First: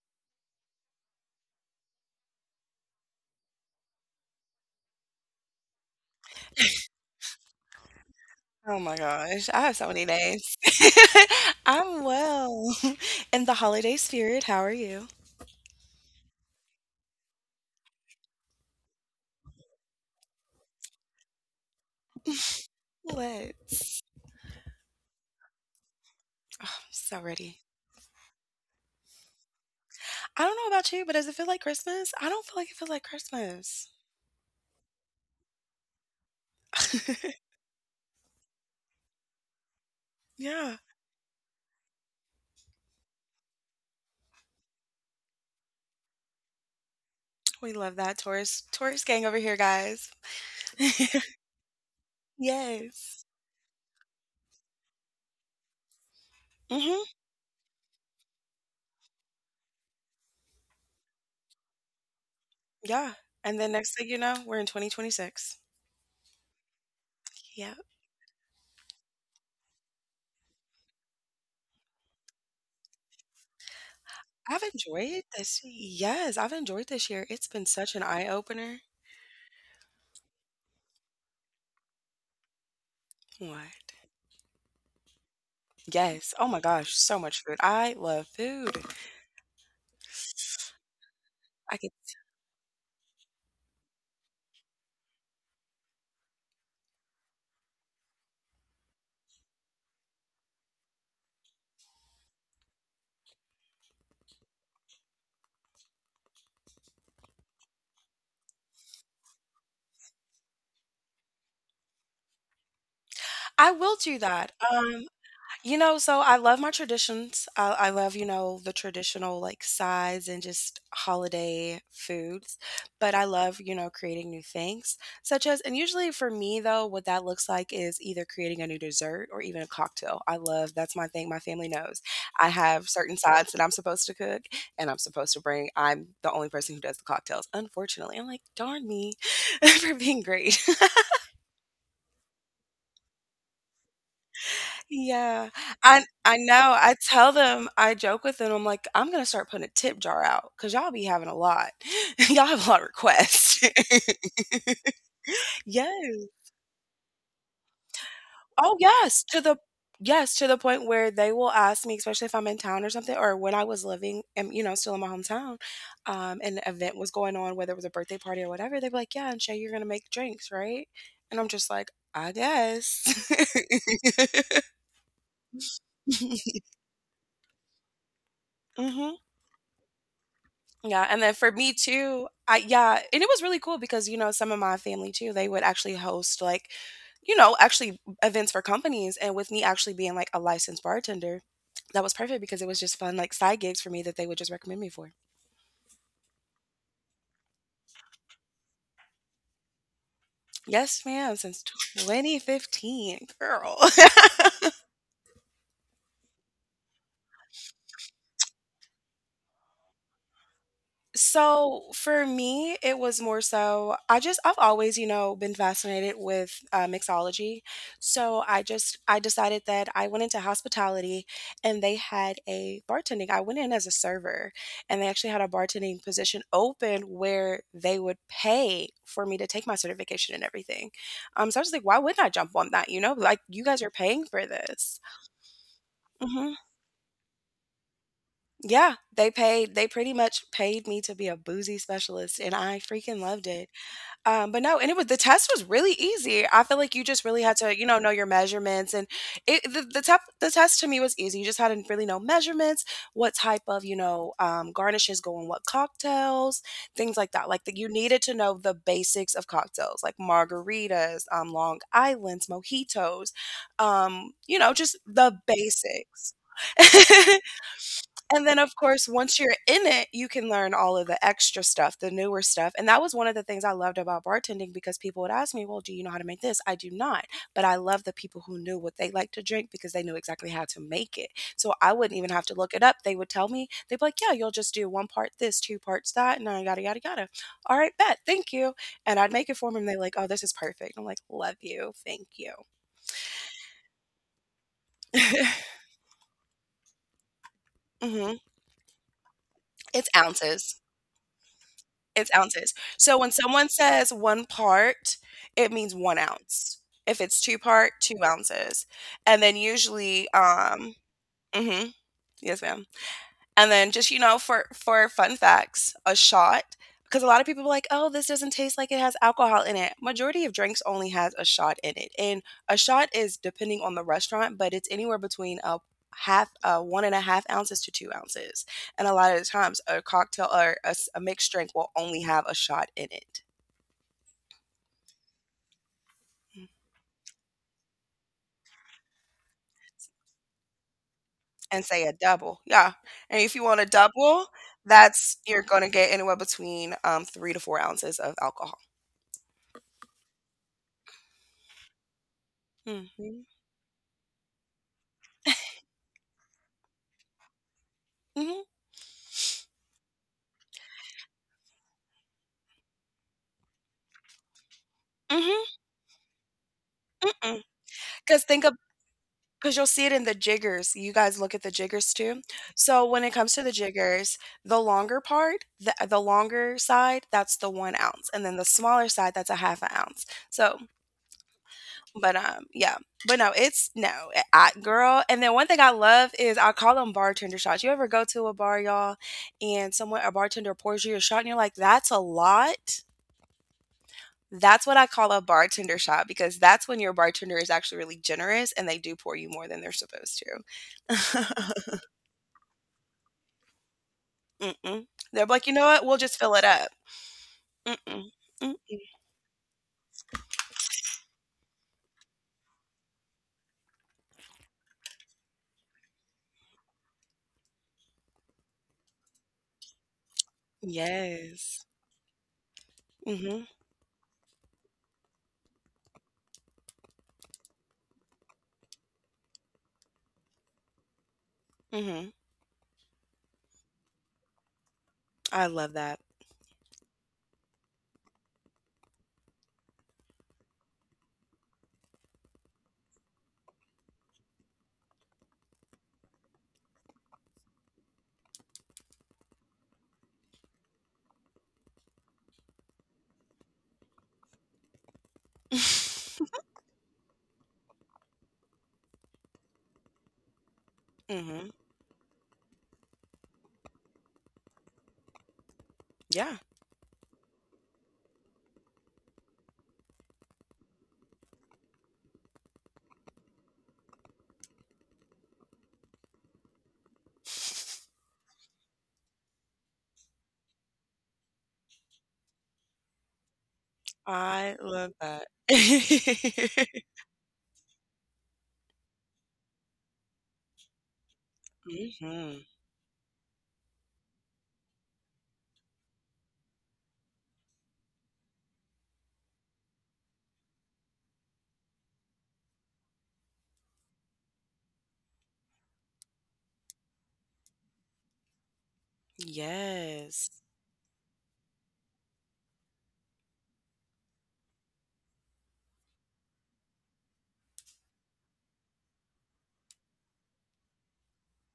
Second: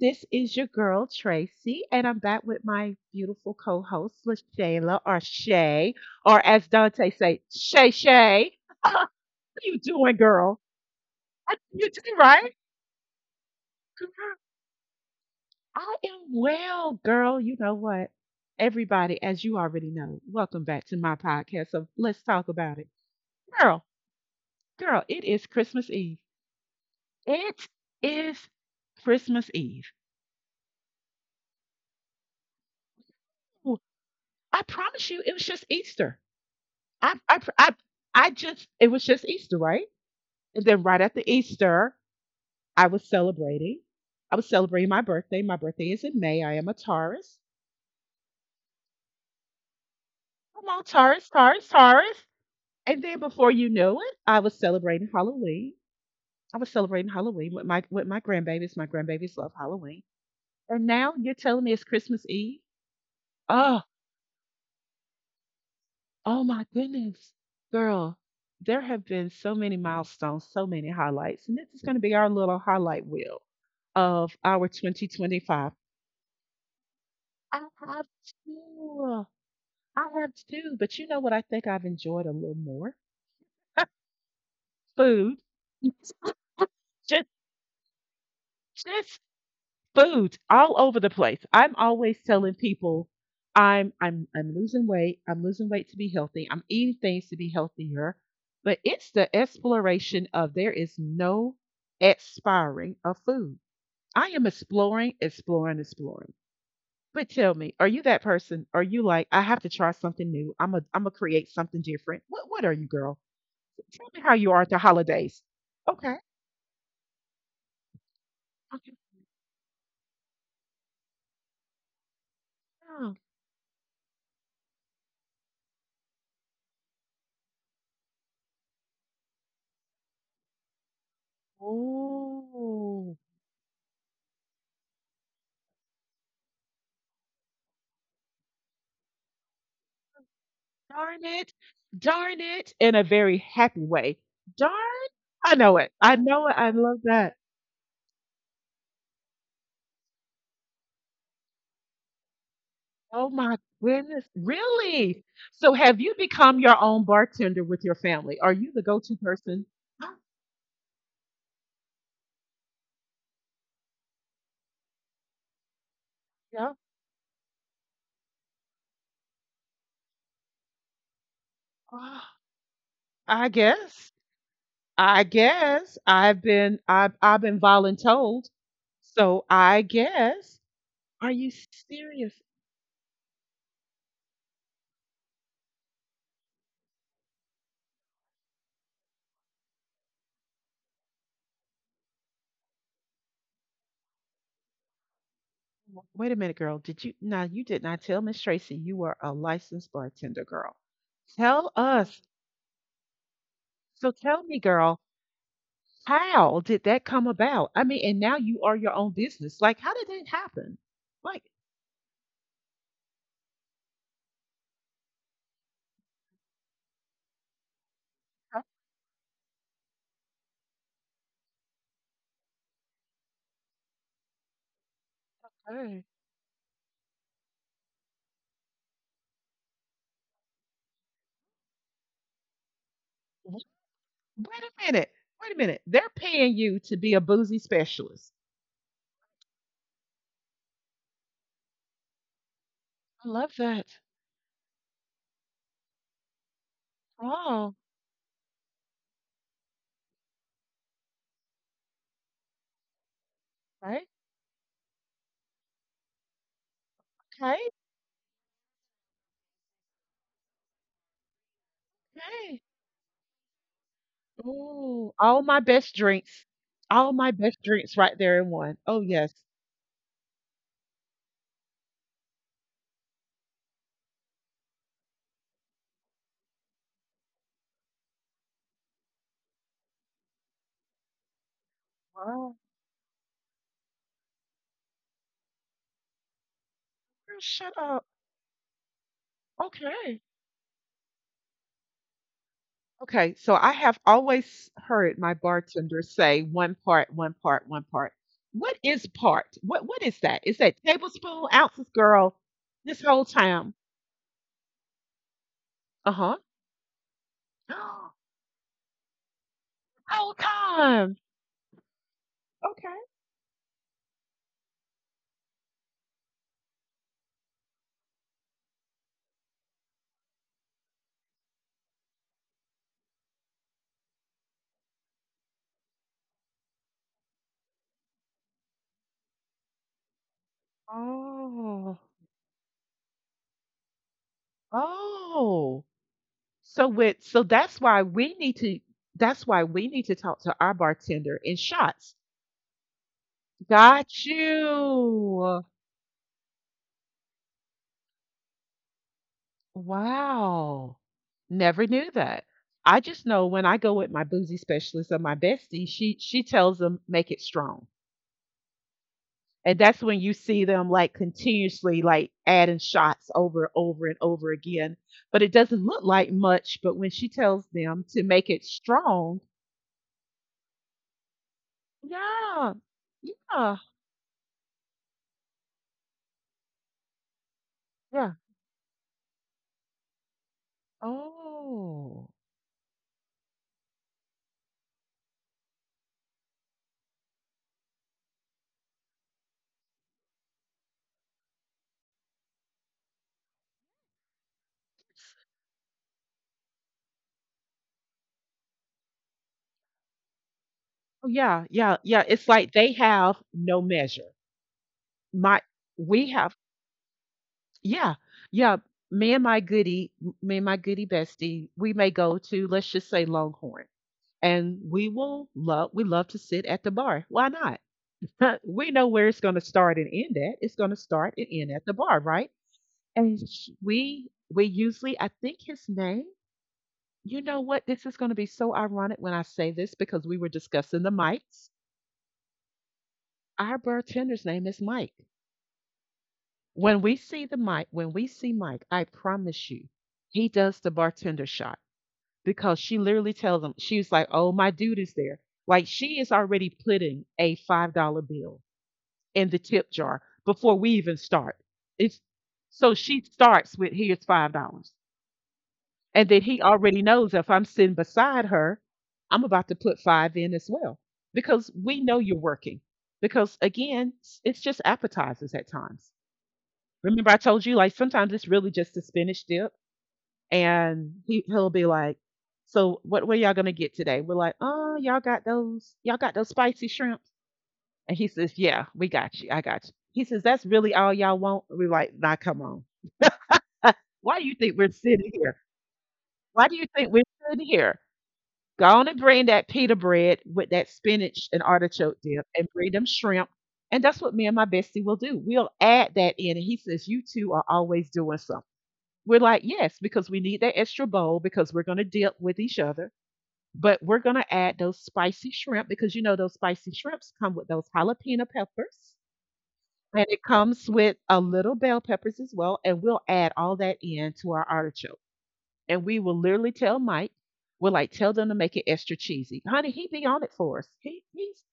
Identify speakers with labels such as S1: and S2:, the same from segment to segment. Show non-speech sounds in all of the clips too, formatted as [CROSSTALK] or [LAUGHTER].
S1: This is your girl, Tracy, and I'm back with my beautiful co host, LaShayla, or Shay, or as Dante say, Shay Shay.
S2: Oh
S1: [LAUGHS]
S2: my
S1: How
S2: gosh, I have
S1: you
S2: so many
S1: doing,
S2: days.
S1: girl? I-
S2: [LAUGHS]
S1: You
S2: I'm
S1: doing right?
S2: well. [LAUGHS] In the holiday
S1: Girl,
S2: spirit, how are you?
S1: I am well, girl. You know what? Everybody, as you already know, welcome back to my podcast. So let's talk about it.
S2: [LAUGHS]
S1: Girl,
S2: Let's.
S1: girl, it is Christmas Eve.
S2: I'm so ready.
S1: It is Christmas Eve.
S2: I don't know about you, but does it feel like Christmas? I don't feel like it feels like Christmas.
S1: I promise you, it was just Easter. I,
S2: [LAUGHS]
S1: I, I, I just, it was just Easter, right? And
S2: Yeah,
S1: then right after Easter, I was celebrating. I was celebrating my birthday. My birthday is in May. I am a Taurus.
S2: we love that Taurus Taurus gang over here, guys.
S1: I'm all Taurus, Taurus, Taurus. And then
S2: Yes.
S1: before you know it, I was celebrating Halloween. I was
S2: Mhm.
S1: celebrating Halloween with my grandbabies. My grandbabies love Halloween. And now you're telling me it's Christmas Eve.
S2: Yeah. And then
S1: Oh,
S2: next thing you know, we're in 2026.
S1: Oh my goodness,
S2: Yeah.
S1: girl, there have been so many milestones, so many highlights, and this is going to be our little highlight wheel of
S2: I've
S1: our
S2: enjoyed this.
S1: 2025.
S2: Yes, I've enjoyed this year. It's
S1: I
S2: been such an
S1: have
S2: eye opener.
S1: two. I have two, but you know what I think I've enjoyed a little more?
S2: What?
S1: Food. [LAUGHS]
S2: Yes. Oh my gosh, so
S1: Just
S2: much food. I love food.
S1: just foods all over the place.
S2: I
S1: I'm
S2: could
S1: always telling people I'm losing weight. I'm losing weight to be healthy. I'm eating things to be healthier. But it's the exploration of there is no expiring of food. I am exploring, exploring, exploring. But tell me, are you that person? Are you like, I have to try something new? I'm gonna create something different. What are you, girl?
S2: I will
S1: Tell
S2: do
S1: me how
S2: that.
S1: you are at the holidays.
S2: You know,
S1: Okay.
S2: so I love my traditions. I love, you know, the
S1: Okay.
S2: traditional like sides and just holiday foods. But I love, you know, creating new things, such as, and usually for me though, what that looks like is either creating a new dessert or even a cocktail. I love, that's my thing. My family knows. I have certain
S1: Oh.
S2: sides that I'm supposed to cook and I'm supposed to bring. I'm the only person who does the cocktails, unfortunately. I'm like, darn me [LAUGHS] for being great.
S1: Darn it, darn it, in a very happy way. Darn,
S2: Yeah,
S1: I know it.
S2: I
S1: I
S2: I
S1: know it.
S2: know,
S1: I
S2: I
S1: love
S2: tell
S1: that.
S2: them I joke with them, I'm like, "I'm gonna start putting a tip jar out because 'cause y'all be having a lot. [LAUGHS] Y'all have a lot of
S1: Oh
S2: requests."
S1: my goodness,
S2: [LAUGHS]
S1: really? So have you
S2: Yes.
S1: become your own bartender with your family? Are
S2: Oh,
S1: you the go-to person? Oh,
S2: yes, to the point where they will ask me, especially if I'm in town or something or when I was living and, you know, still in my hometown, and an
S1: yeah.
S2: event was going on, whether it was a birthday party or whatever, they'd be like, "Yeah, and Shay, you're gonna make drinks, right?" And I'm just like, "I
S1: Oh,
S2: guess."
S1: I guess.
S2: [LAUGHS]
S1: I guess I've
S2: [LAUGHS]
S1: been I've I've been voluntold.
S2: Mhm.
S1: So I guess.
S2: Yeah, and then
S1: Are
S2: for
S1: you
S2: me too,
S1: serious?
S2: I yeah, and it was really cool because you know some of my family too, they would actually host like you know actually events for companies, and with me actually being like a licensed bartender, that was perfect because it was just fun like side gigs for me that they would just recommend me for.
S1: Wait a minute, girl. Did you? Now you did not tell Miss Tracy you were a licensed bartender, girl.
S2: Yes, ma'am, since
S1: Tell us.
S2: 2015, girl. [LAUGHS]
S1: So tell me, girl, how did that come about? I mean, and now you are your own business. Like, how did that happen? Like,
S2: So for me, it was more so I've always, you know, been fascinated with mixology. So I decided that I went into hospitality and they had a bartending. I went in as a server and they actually had a bartending
S1: okay,
S2: position open where they would pay for me to take my certification and everything. So I was like, why wouldn't I jump on that? You know, like you
S1: w-
S2: guys are paying for
S1: wait a
S2: this.
S1: minute, They're
S2: Hmm.
S1: paying you to be a boozy specialist.
S2: Yeah, they paid. They pretty much paid me to be a boozy specialist, and I freaking
S1: I
S2: loved
S1: love
S2: it.
S1: that.
S2: But no, and it was the test was really easy. I feel like you just really had to,
S1: Oh,
S2: you know your measurements and it the, tep- the test to me was easy. You just had to really know measurements, what type of, you
S1: right.
S2: know, garnishes go in what cocktails, things like that. Like
S1: Okay.
S2: you needed to know the basics of cocktails, like margaritas, Long Islands,
S1: Okay.
S2: mojitos, you know, just
S1: Ooh,
S2: the
S1: all my best
S2: basics.
S1: drinks. All
S2: [LAUGHS]
S1: my best drinks right
S2: And
S1: there
S2: then,
S1: in
S2: of
S1: one.
S2: course,
S1: Oh,
S2: once
S1: yes.
S2: you're in it, you can learn all of the extra stuff, the newer stuff. And that was one of the things I loved about bartending because people would ask me, well, do you know how to make this? I do not. But I love the people who knew what they liked to drink because they knew exactly how to make it. So I wouldn't even have to
S1: Wow.
S2: look it up. They'd be like, yeah, you'll just do one part this, two parts that, and then yada, yada, yada.
S1: Girl,
S2: All
S1: shut
S2: right,
S1: up.
S2: bet. Thank you. And I'd make it for them. And they're like, oh,
S1: Okay.
S2: this is perfect. I'm like, love you. Thank you.
S1: Okay, so I have always heard my
S2: [LAUGHS]
S1: bartender say one part.
S2: hmm
S1: What is part? What
S2: It's
S1: what is that? Is
S2: ounces.
S1: that tablespoon, ounces,
S2: It's
S1: girl?
S2: ounces.
S1: This
S2: So when
S1: whole
S2: someone
S1: time.
S2: says one part, it means one
S1: Uh-huh.
S2: ounce. If it's two part, two
S1: [GASPS]
S2: ounces. And then usually,
S1: Whole time.
S2: mhm, yes, ma'am.
S1: Okay.
S2: And then just, you know, for fun facts, a shot because a lot of people are like, "Oh, this doesn't taste like it has alcohol in it." Majority of drinks only has a shot in it. And a shot is depending on the restaurant, but it's anywhere between a half 1.5 ounces to 2 ounces, and a lot of the times a cocktail or a mixed drink will
S1: Oh.
S2: only have a shot in it.
S1: Oh.
S2: Mm.
S1: So that's why we need to talk to our bartender in
S2: And say a
S1: shots.
S2: double, yeah, and if you want a
S1: Got
S2: double, that's you're
S1: you.
S2: going to get anywhere between 3 to 4 ounces of alcohol.
S1: Wow. Never knew that. I just
S2: Hmm.
S1: know when I go with my boozy specialist or my bestie, she tells them make it strong.
S2: Hmm.
S1: And that's when you see them like continuously like adding shots over and over again. But it
S2: Hmm.
S1: doesn't look like much, but when she tells them to
S2: 'Cause
S1: make
S2: think of,
S1: it strong,
S2: because 'cause you'll see it in the jiggers. You guys look at the jiggers too?
S1: yeah.
S2: So when it comes to the
S1: Yeah.
S2: jiggers, the longer part, the longer side, that's the 1 ounce,
S1: Yeah.
S2: and then the smaller side, that's a half an ounce. So, but,
S1: Oh.
S2: yeah. But no, it's no, eh, I girl, and then one thing I love is I call them bartender shots. You ever go to a bar, y'all, and someone a bartender pours you a shot and you're like, "That's a lot?" That's what I call a bartender shot because that's when your bartender is actually really generous and they do pour you more than they're supposed
S1: Oh,
S2: to.
S1: yeah, yeah, yeah. It's like they have no measure.
S2: [LAUGHS] Mm-mm. They're
S1: My
S2: like, "You know what? We'll
S1: we
S2: just fill
S1: have
S2: it up."
S1: Yeah,
S2: Mm-mm.
S1: yeah.
S2: Mm-mm.
S1: Me and my goody, Me and my goody bestie, we may go to let's just say Longhorn, and we love to sit at the bar. Why not? [LAUGHS] We know where it's going to start and end at. It's going to start and end at
S2: Yes.
S1: the bar, right? And
S2: Mhm.
S1: we usually, I think his name. You know what? This is going to be so ironic when I say this because we were discussing the mics.
S2: Mhm.
S1: Our bartender's name is Mike.
S2: I love that.
S1: When we see the mic, when we see Mike, I promise you, he does the bartender shot because she literally tells him, she was like, oh, my dude is there. Like she is already putting a $5 bill in the tip jar before we even start. It's so she starts with here's $5. And then
S2: [LAUGHS]
S1: he already knows if I'm sitting beside her, I'm about to put five in as well.
S2: Mhm.
S1: Because we know you're working. Because again, it's just appetizers at times.
S2: Yeah.
S1: Remember I told you like sometimes it's really just a spinach dip and he'll be like, "So what were y'all gonna get today?" We're like, "Oh, y'all got those spicy shrimp." And he says, "Yeah, we got you. I got you." He says, "That's really all y'all want." We're like, "Nah, come on. Why do you
S2: I
S1: think we're
S2: love
S1: sitting
S2: that.
S1: here? Why do you
S2: [LAUGHS]
S1: think we're sitting here? Go on and bring that pita bread with that spinach and artichoke dip,
S2: Mhm.
S1: and bring them shrimp." And that's what me and my bestie will do. We'll add that in. And he says, "You two are always doing something." We're like, "Yes," because we need that extra bowl because we're gonna dip with each other. But we're going to add those spicy shrimp because you know those spicy shrimps come with those jalapeno peppers and it
S2: Yes.
S1: comes with a little bell peppers as well. And we'll add all that in to our artichoke. And we will literally tell Mike, we're like, tell them to make it extra cheesy. Honey, he be on it for us. He, he's,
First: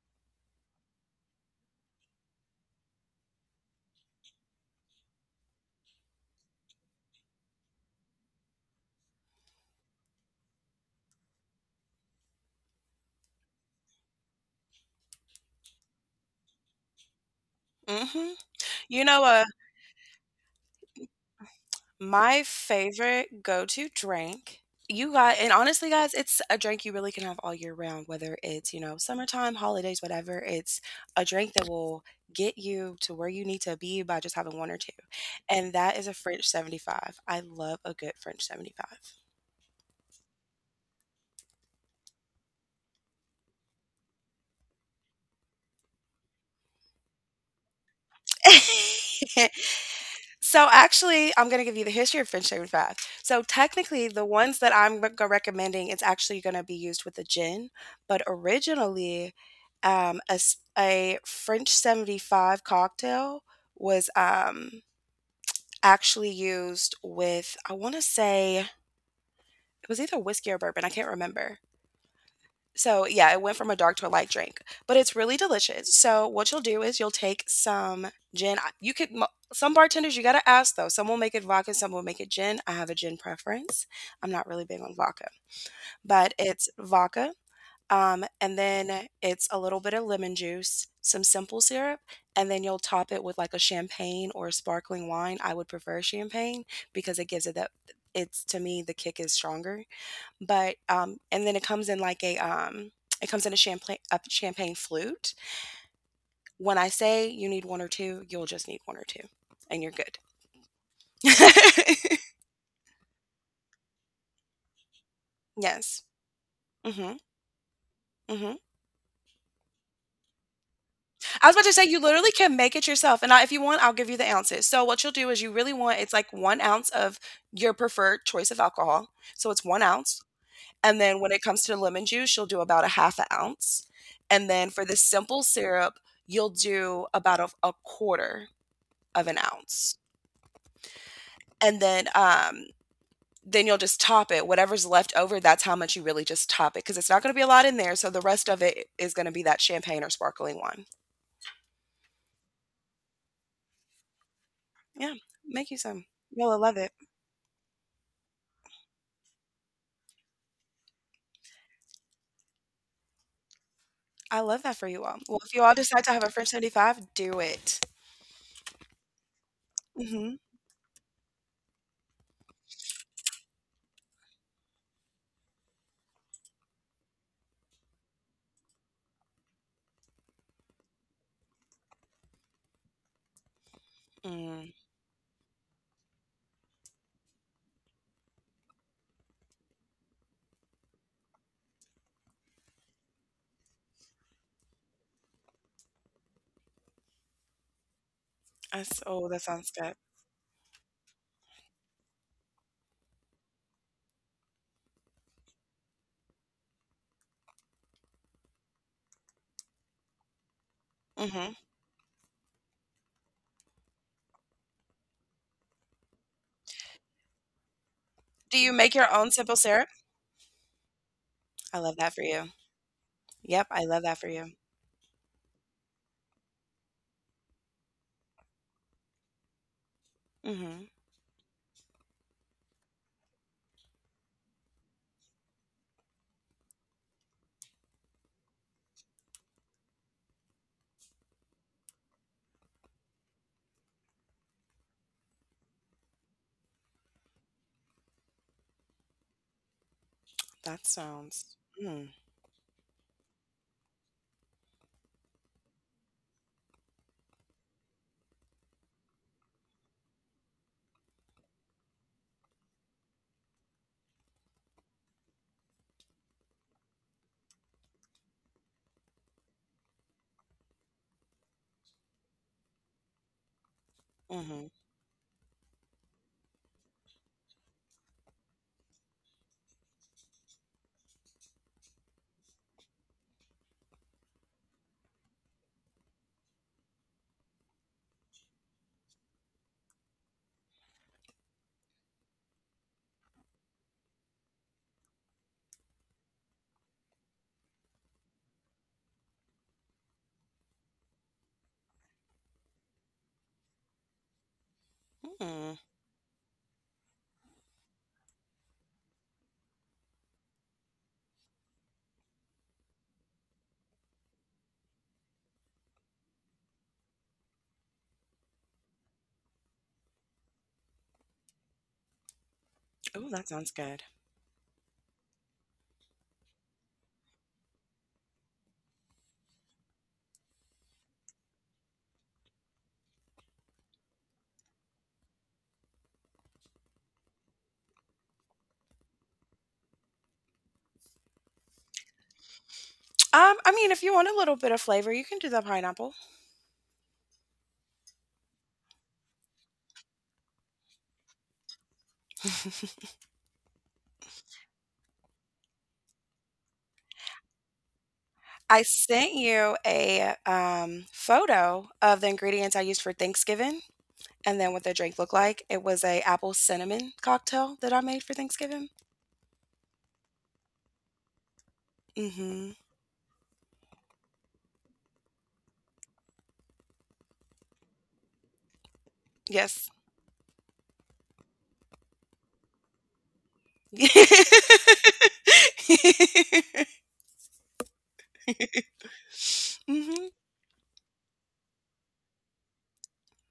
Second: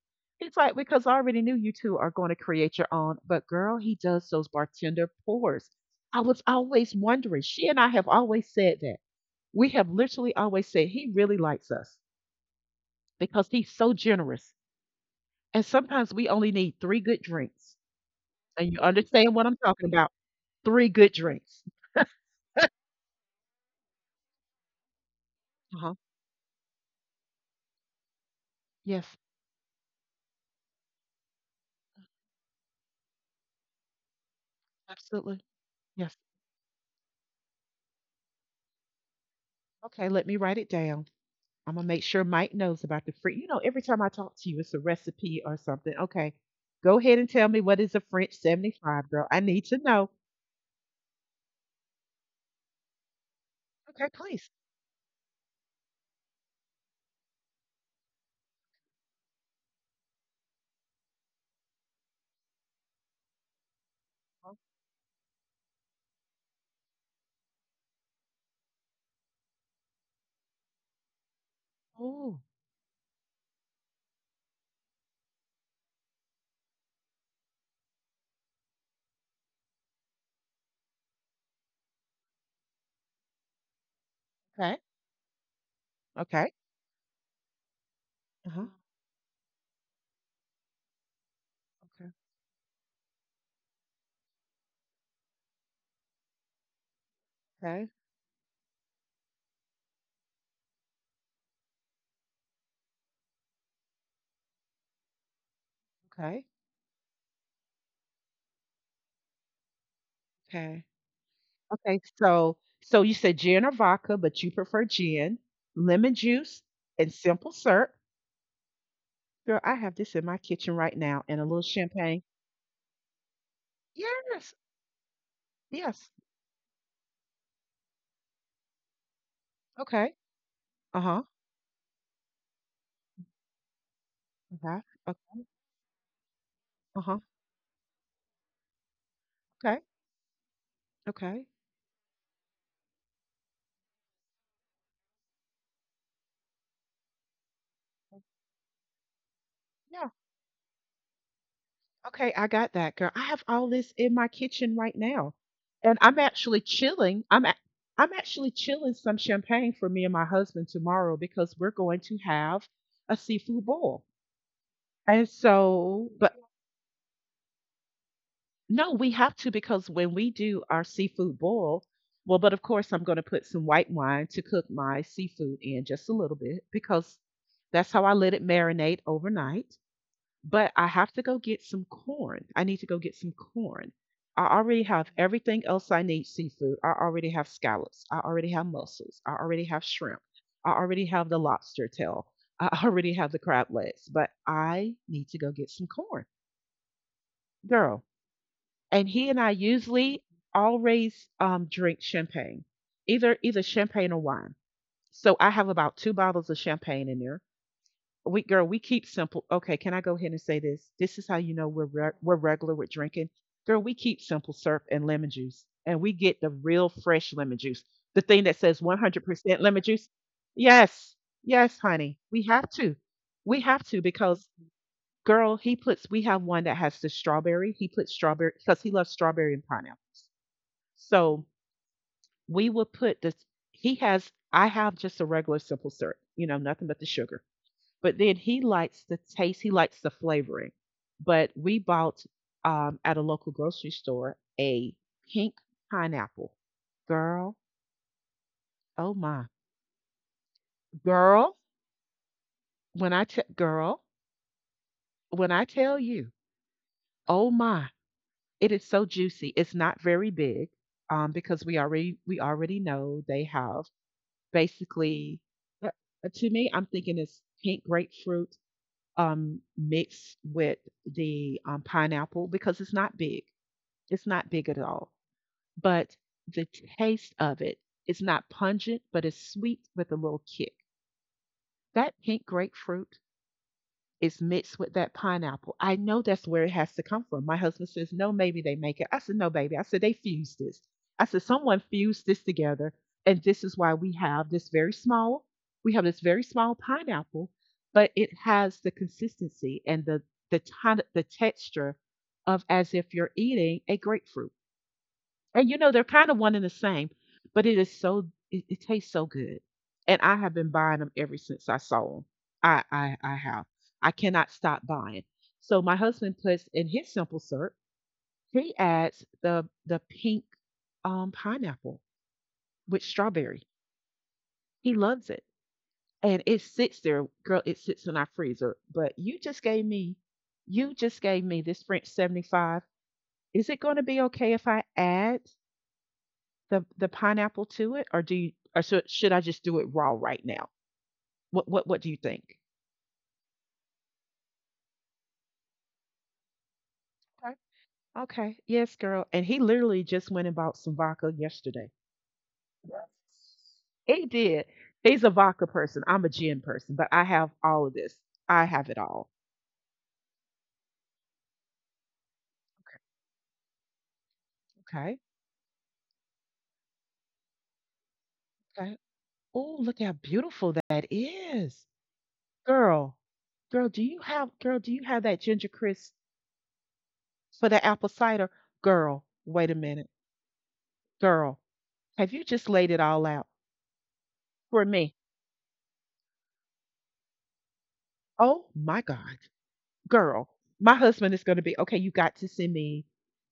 S1: it's like, because I already knew you two are going to create your own. But girl, he does those bartender pours. I was always wondering. She and I have always said that. We have literally always said he really likes us because he's so generous. And sometimes we only need 3 good drinks.
S2: Mhm.
S1: And you
S2: You know,
S1: understand
S2: uh
S1: what I'm talking about? 3 good drinks.
S2: My favorite go-to drink, you got and honestly,
S1: Uh-huh.
S2: guys, it's a drink you really can have all year round, whether it's, you know,
S1: Yes,
S2: summertime, holidays, whatever. It's a drink that will get you to where you need to be by just having one or two.
S1: absolutely.
S2: And that is a
S1: Yes.
S2: French 75. I love a good French
S1: Okay, let me write it down. I'm gonna make sure Mike knows about the French. You know, every time I talk to you, it's a recipe or something. Okay, go ahead and tell me what is a French 75, girl. I
S2: 75. [LAUGHS]
S1: need to know.
S2: So actually, I'm gonna give you the history of French shaved bath. So
S1: Okay,
S2: technically, the
S1: please.
S2: ones that I'm recommending is actually gonna be used with the gin, but originally, a French 75 cocktail was actually used with, I wanna say, it was either whiskey or bourbon, I can't remember.
S1: Oh,
S2: So, yeah, it went from a dark to a light drink, but it's really delicious. So, what you'll do is you'll take some gin. You could, some bartenders, you got to ask though. Some will make it vodka, some will make it gin. I have a gin preference. I'm not really
S1: okay,
S2: big on vodka, but
S1: okay.
S2: it's vodka.
S1: Uh
S2: And
S1: huh.
S2: then it's a little bit of lemon juice, some simple syrup,
S1: Okay,
S2: and then you'll top it with like a champagne or a sparkling wine. I would prefer champagne because it gives it that,
S1: okay,
S2: it's to me, the kick is stronger. But, and then it comes in a champagne flute.
S1: okay,
S2: When I say you need 1 or 2, you'll just need 1 or 2, and you're good.
S1: okay. Okay,
S2: [LAUGHS]
S1: so you said gin or vodka, but you prefer gin,
S2: Yes.
S1: lemon juice, and
S2: Mhm,
S1: simple syrup.
S2: mhm.
S1: Girl, I have this in my kitchen right now, and
S2: I
S1: a
S2: was about
S1: little
S2: to say you
S1: champagne.
S2: literally can make it yourself, and I if you want, I'll give you the
S1: Yes,
S2: ounces. So what you'll do is you really want
S1: yes.
S2: it's like 1 ounce of your preferred choice of alcohol, so it's 1
S1: Okay.
S2: ounce, and
S1: Uh
S2: then
S1: huh.
S2: when it comes to lemon juice, you'll do about a half 2 ounce, and then
S1: Okay.
S2: for the simple
S1: Okay.
S2: syrup, you'll
S1: Uh
S2: do
S1: huh.
S2: about a quarter of an
S1: Okay.
S2: ounce.
S1: Okay.
S2: And then then you'll just top it, whatever's left over. That's how much you really just top it because it's not going to be a lot in there, so the rest of it is going to be that champagne or
S1: Yeah.
S2: sparkling wine.
S1: Okay. I got that, girl. I have all this in my kitchen right
S2: Yeah,
S1: now,
S2: make you
S1: and
S2: some.
S1: I'm
S2: You'll
S1: actually
S2: love it.
S1: chilling. I am actually chilling some champagne for me and my husband tomorrow because we're going to have a seafood boil.
S2: I love that for you all.
S1: And
S2: Well, if you all decide to
S1: so,
S2: have a
S1: but
S2: French 75, do it.
S1: No, we have to because when
S2: Mm-hmm.
S1: we do our seafood boil, well, but of course I'm going to put some white wine to cook my seafood in just a little bit because that's how I let it marinate overnight. But I have to go get some corn. I need to go get some corn. I
S2: Mm,
S1: already have everything else I need seafood. I already have scallops. I already have mussels. I already have shrimp. I already have the lobster tail. [LAUGHS] I already have the crab legs, but I need to go get some corn. Girl,
S2: that's,
S1: and
S2: oh,
S1: he
S2: that
S1: and I
S2: sounds good.
S1: usually always drink champagne, either champagne or wine. So I have about two bottles of champagne in there. We girl, we keep simple. Okay, can I go ahead and say this? This is how
S2: Mm-hmm.
S1: you know we're regular with drinking. Girl, we keep simple syrup and lemon juice, and we get the real fresh lemon juice, the thing
S2: Do
S1: that
S2: you
S1: says
S2: make your own simple
S1: 100% lemon
S2: syrup?
S1: juice. Yes,
S2: I
S1: yes,
S2: love that for
S1: honey,
S2: you. Yep,
S1: we
S2: I
S1: have
S2: love
S1: to
S2: that for you.
S1: because Girl, he puts we have one that has the strawberry. He puts strawberry because he loves strawberry and pineapples.
S2: Mm-hmm.
S1: So we will put this he has I have just a regular simple syrup, you know, nothing but the sugar. But then he likes the taste, he likes the flavoring. But we bought at a local grocery store a pink pineapple. Girl, oh my.
S2: That sounds,
S1: Girl,
S2: mm,
S1: when I t- girl, when I tell you, oh my. It is so juicy. It's not very big, because we already know they have basically. uh, To me, I'm thinking it's pink grapefruit mixed with the pineapple because it's not big. It's not
S2: mm-hmm,
S1: big at all, but the taste of it is not pungent, but it's sweet with a little kick. That pink grapefruit It's mixed with that pineapple. I know that's where it has to come from. My husband says, no, maybe they make it. I said, no, baby. I said, they fused this. I said, someone fused this together. And this is why we have this very small pineapple, but it has the consistency and the texture of as if you're eating a grapefruit.
S2: mm.
S1: And you know, they're kind of one and the same, but it tastes so good. And I have been buying them ever since I saw them. I have. I cannot stop buying. So my husband puts in his simple syrup, he adds the pink pineapple with
S2: Oh, that
S1: strawberry.
S2: sounds good.
S1: He loves it. And it sits there, girl, it sits in our freezer. But you just gave me this French 75. Is it going to be okay if I add the pineapple to it, or do you, or should I just do it raw right now? What do you think?
S2: I mean, if you want a little bit of flavor, you can do the pineapple.
S1: Okay. Okay, yes, girl. And he literally just went and bought some vodka yesterday. He did. He's a vodka person. I'm a gin person, but I have all of this. I
S2: I
S1: have it
S2: sent
S1: all.
S2: you a photo of the ingredients I used for Thanksgiving and then what the drink
S1: Okay.
S2: looked like. It was a apple cinnamon cocktail that I made for Thanksgiving.
S1: Okay. Oh, look how beautiful that is.
S2: Mm-hmm.
S1: Girl, do you have that ginger crisp for the apple cider? Girl, wait a
S2: Yes.
S1: minute. Girl, have you just laid it all out for me?
S2: [LAUGHS]
S1: Oh my God.
S2: Hmm.
S1: Girl, my husband is going to be, okay, you got to send me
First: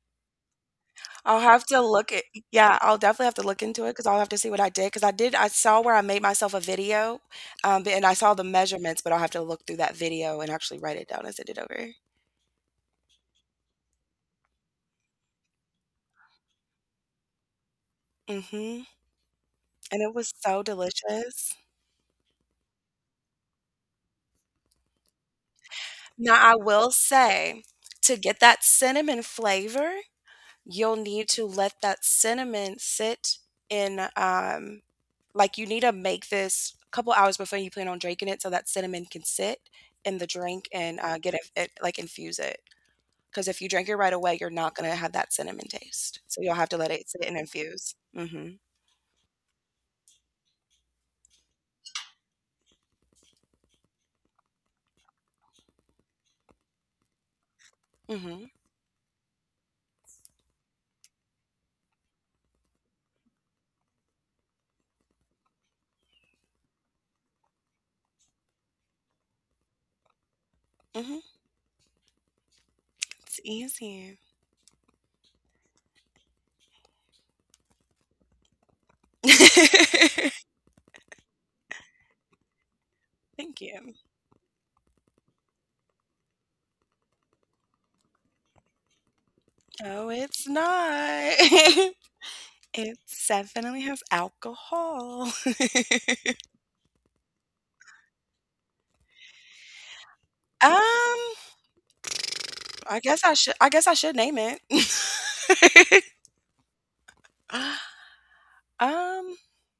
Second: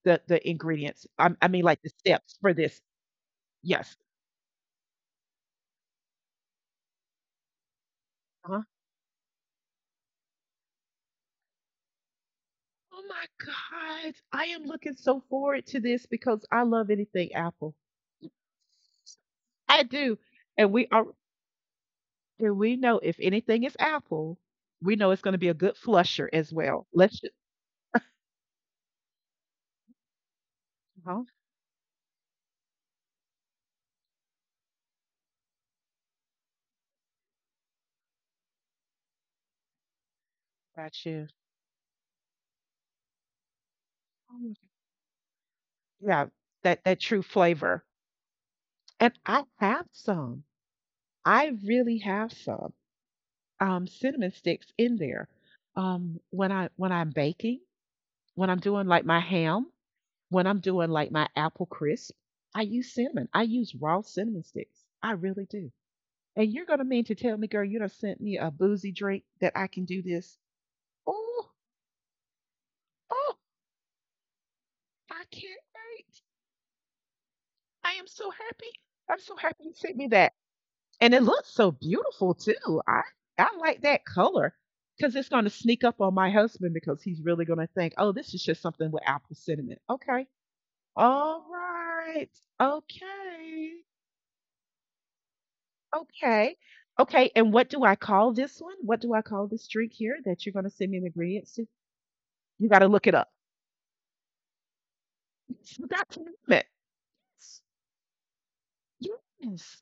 S1: the ingredients. I,
S2: I'll
S1: I mean,
S2: have to
S1: like the
S2: look at,
S1: steps for
S2: Yeah,
S1: this.
S2: I'll definitely have to look into it
S1: Yes.
S2: because I'll have to see what I did. I saw where I made myself a video, and I saw the
S1: Uh-huh.
S2: measurements, but I'll have to look through that video and actually write it down and send it over.
S1: Oh my God. I am looking so forward to this because I love anything Apple.
S2: Hmm.
S1: I
S2: And it
S1: do.
S2: was so
S1: And we are,
S2: delicious.
S1: and we know if anything is Apple, we know it's going to be a good flusher
S2: Now,
S1: as
S2: I
S1: well.
S2: will
S1: Let's just,
S2: say, to get that cinnamon flavor, you'll
S1: huh?
S2: need to let that cinnamon sit in, like you need to make this a couple hours before you plan on drinking it so that cinnamon can sit in the drink and
S1: Got you.
S2: get like infuse it. Because if you drink it right away,
S1: Oh
S2: you're
S1: my God.
S2: not going to have that cinnamon taste.
S1: Yeah,
S2: So you'll have to
S1: that,
S2: let
S1: that
S2: it
S1: true
S2: sit and
S1: flavor.
S2: infuse.
S1: And I have some. I really have some. Cinnamon sticks in there. When I'm baking,
S2: Hmm
S1: when I'm doing like my ham, when I'm doing like my apple crisp, I use cinnamon. I use raw cinnamon sticks. I really do. And you're gonna mean to tell me, girl, you done sent me a boozy drink that I can do this?
S2: hmm
S1: Oh, oh,
S2: It's easy.
S1: I can't wait! I am so happy. I'm
S2: [LAUGHS]
S1: so happy you sent me
S2: Thank
S1: that. And it looks so beautiful too. I like
S2: you.
S1: that color because it's going to sneak up on my husband because he's really going to think, oh, this is just something with apple cinnamon.
S2: No,
S1: Okay.
S2: it's not.
S1: All
S2: [LAUGHS]
S1: right.
S2: It
S1: Okay.
S2: definitely has alcohol. [LAUGHS]
S1: Okay. Okay. And what do I call this one? What do I call this drink here that you're going to send me the
S2: Um,
S1: ingredients to? You got to
S2: I
S1: look it
S2: guess
S1: up.
S2: I should I guess I should name it.
S1: Yes, you
S2: [LAUGHS]
S1: got to name it. Yes.
S2: Um,
S1: Yes.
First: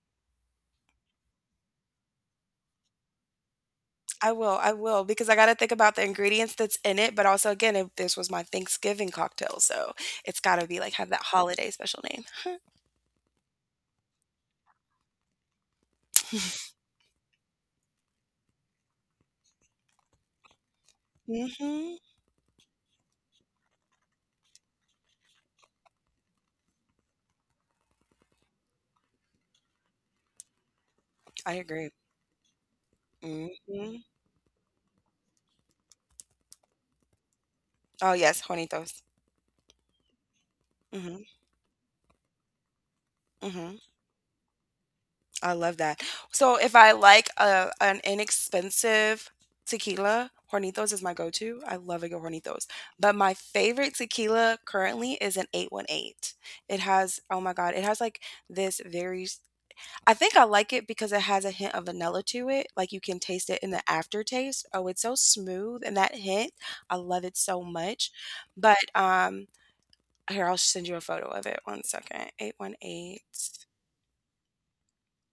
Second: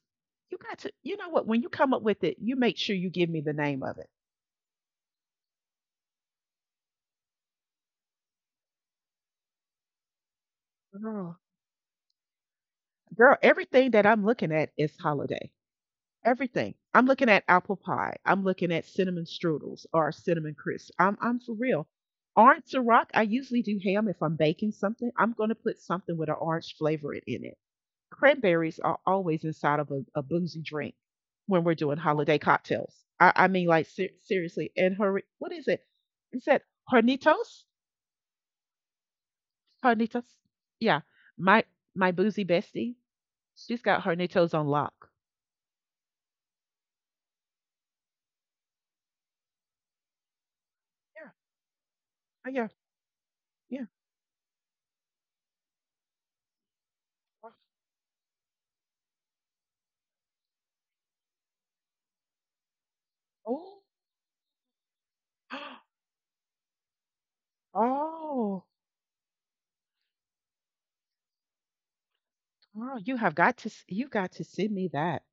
S1: You got to, you know what? When you come up with it, you make sure you give me the name of it.
S2: I will, because I gotta think about the ingredients that's in it, but also again, if this was my Thanksgiving cocktail, so it's gotta be like have that
S1: Girl,
S2: holiday special name.
S1: girl, everything that I'm looking at is holiday. Everything. I'm looking at apple pie. I'm looking at cinnamon strudels or cinnamon crisps. I'm for real.
S2: Mhm.
S1: Orange Ciroc, I usually do ham if I'm baking something. I'm going to put something with an orange flavor in it. Cranberries are always inside of a boozy drink
S2: I
S1: when we're
S2: agree.
S1: doing holiday cocktails. I mean, like
S2: Mhm.
S1: seriously. And her, what is it? Is that Hornitos?
S2: Oh yes, Hornitos.
S1: Hornitos? Yeah,
S2: Mhm.
S1: my my boozy bestie.
S2: Mhm.
S1: She's got Hornitos on lock.
S2: I love that. So if I like a an inexpensive tequila, Hornitos is my
S1: Yeah,
S2: go-to. I love a good
S1: oh,
S2: Hornitos.
S1: yeah,
S2: But my
S1: yeah.
S2: favorite tequila currently is an 818. It has, oh my God, it has like this very, I think I like it because it has a hint of vanilla to it. Like you can taste it in the
S1: Oh,
S2: aftertaste. Oh, it's so smooth.
S1: [GASPS]
S2: And that hint, I love it so much.
S1: Oh,
S2: But here, I'll send you a photo of it. One second.
S1: girl, you
S2: 818.
S1: have got to you got to send me that.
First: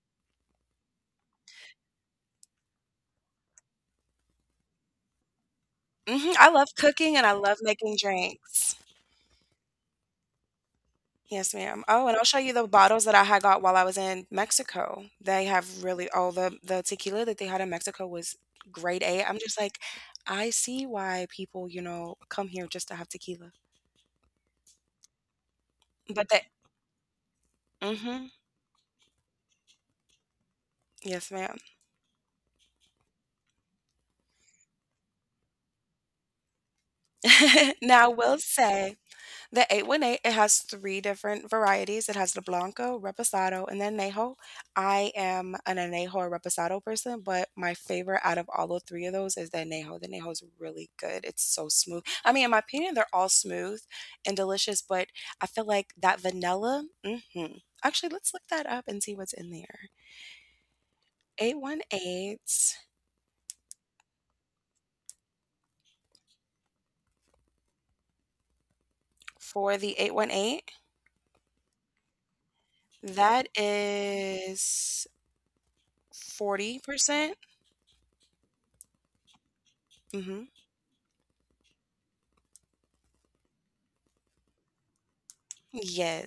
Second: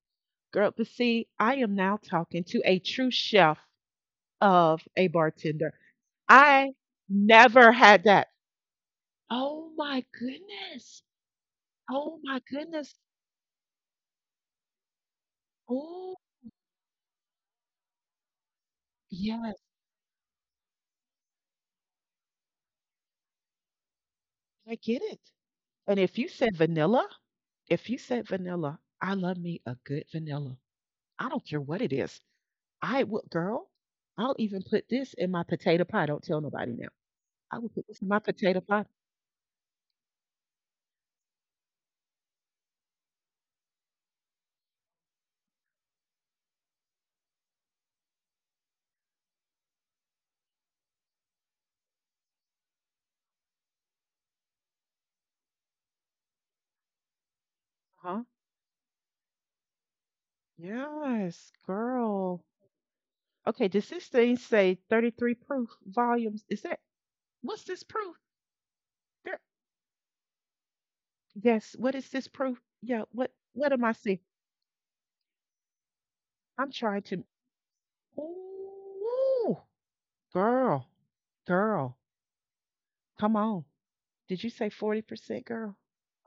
S1: Girl, but see, I am now talking to a true chef of a bartender.
S2: Mhm, I love
S1: I
S2: cooking and I love
S1: never
S2: making
S1: had that.
S2: drinks.
S1: Oh my goodness.
S2: Yes, ma'am. Oh, and
S1: Oh
S2: I'll show
S1: my
S2: you the
S1: goodness.
S2: bottles that I had got while I was in Mexico. They have really
S1: Oh,
S2: all the tequila that they had in Mexico was grade A. I'm
S1: yes,
S2: just like, I see why people, you know, come here just to have tequila.
S1: I get it. And if
S2: But
S1: you
S2: they
S1: said vanilla, if you said
S2: mhm.
S1: vanilla, I love me a good vanilla.
S2: Yes,
S1: I don't
S2: ma'am.
S1: care what it is. I will, girl, I'll even put this in my potato pie. Don't tell nobody now. I will
S2: [LAUGHS]
S1: put this
S2: Now
S1: in
S2: I
S1: my
S2: will
S1: potato pie.
S2: say the 818, it has three different varieties. It has the Blanco, Reposado, and then Añejo. I am an Añejo or Reposado person, but my favorite out of all the three of those is the Añejo. The Añejo is really good. It's so smooth. I mean, in my opinion, they're all smooth and delicious, but I feel like that vanilla, hmm. Actually,
S1: Uh-huh.
S2: let's look that up and see what's in there.
S1: Yes,
S2: 818
S1: girl. Okay, does this thing say 33 proof volumes? Is that what's this proof? There,
S2: for the 818,
S1: yes, what is this proof? Yeah, what
S2: that
S1: what am I seeing?
S2: is
S1: I'm trying to
S2: 40%. Percent
S1: ooh,
S2: hmm.
S1: girl, girl, come on. Did you say 40%, girl?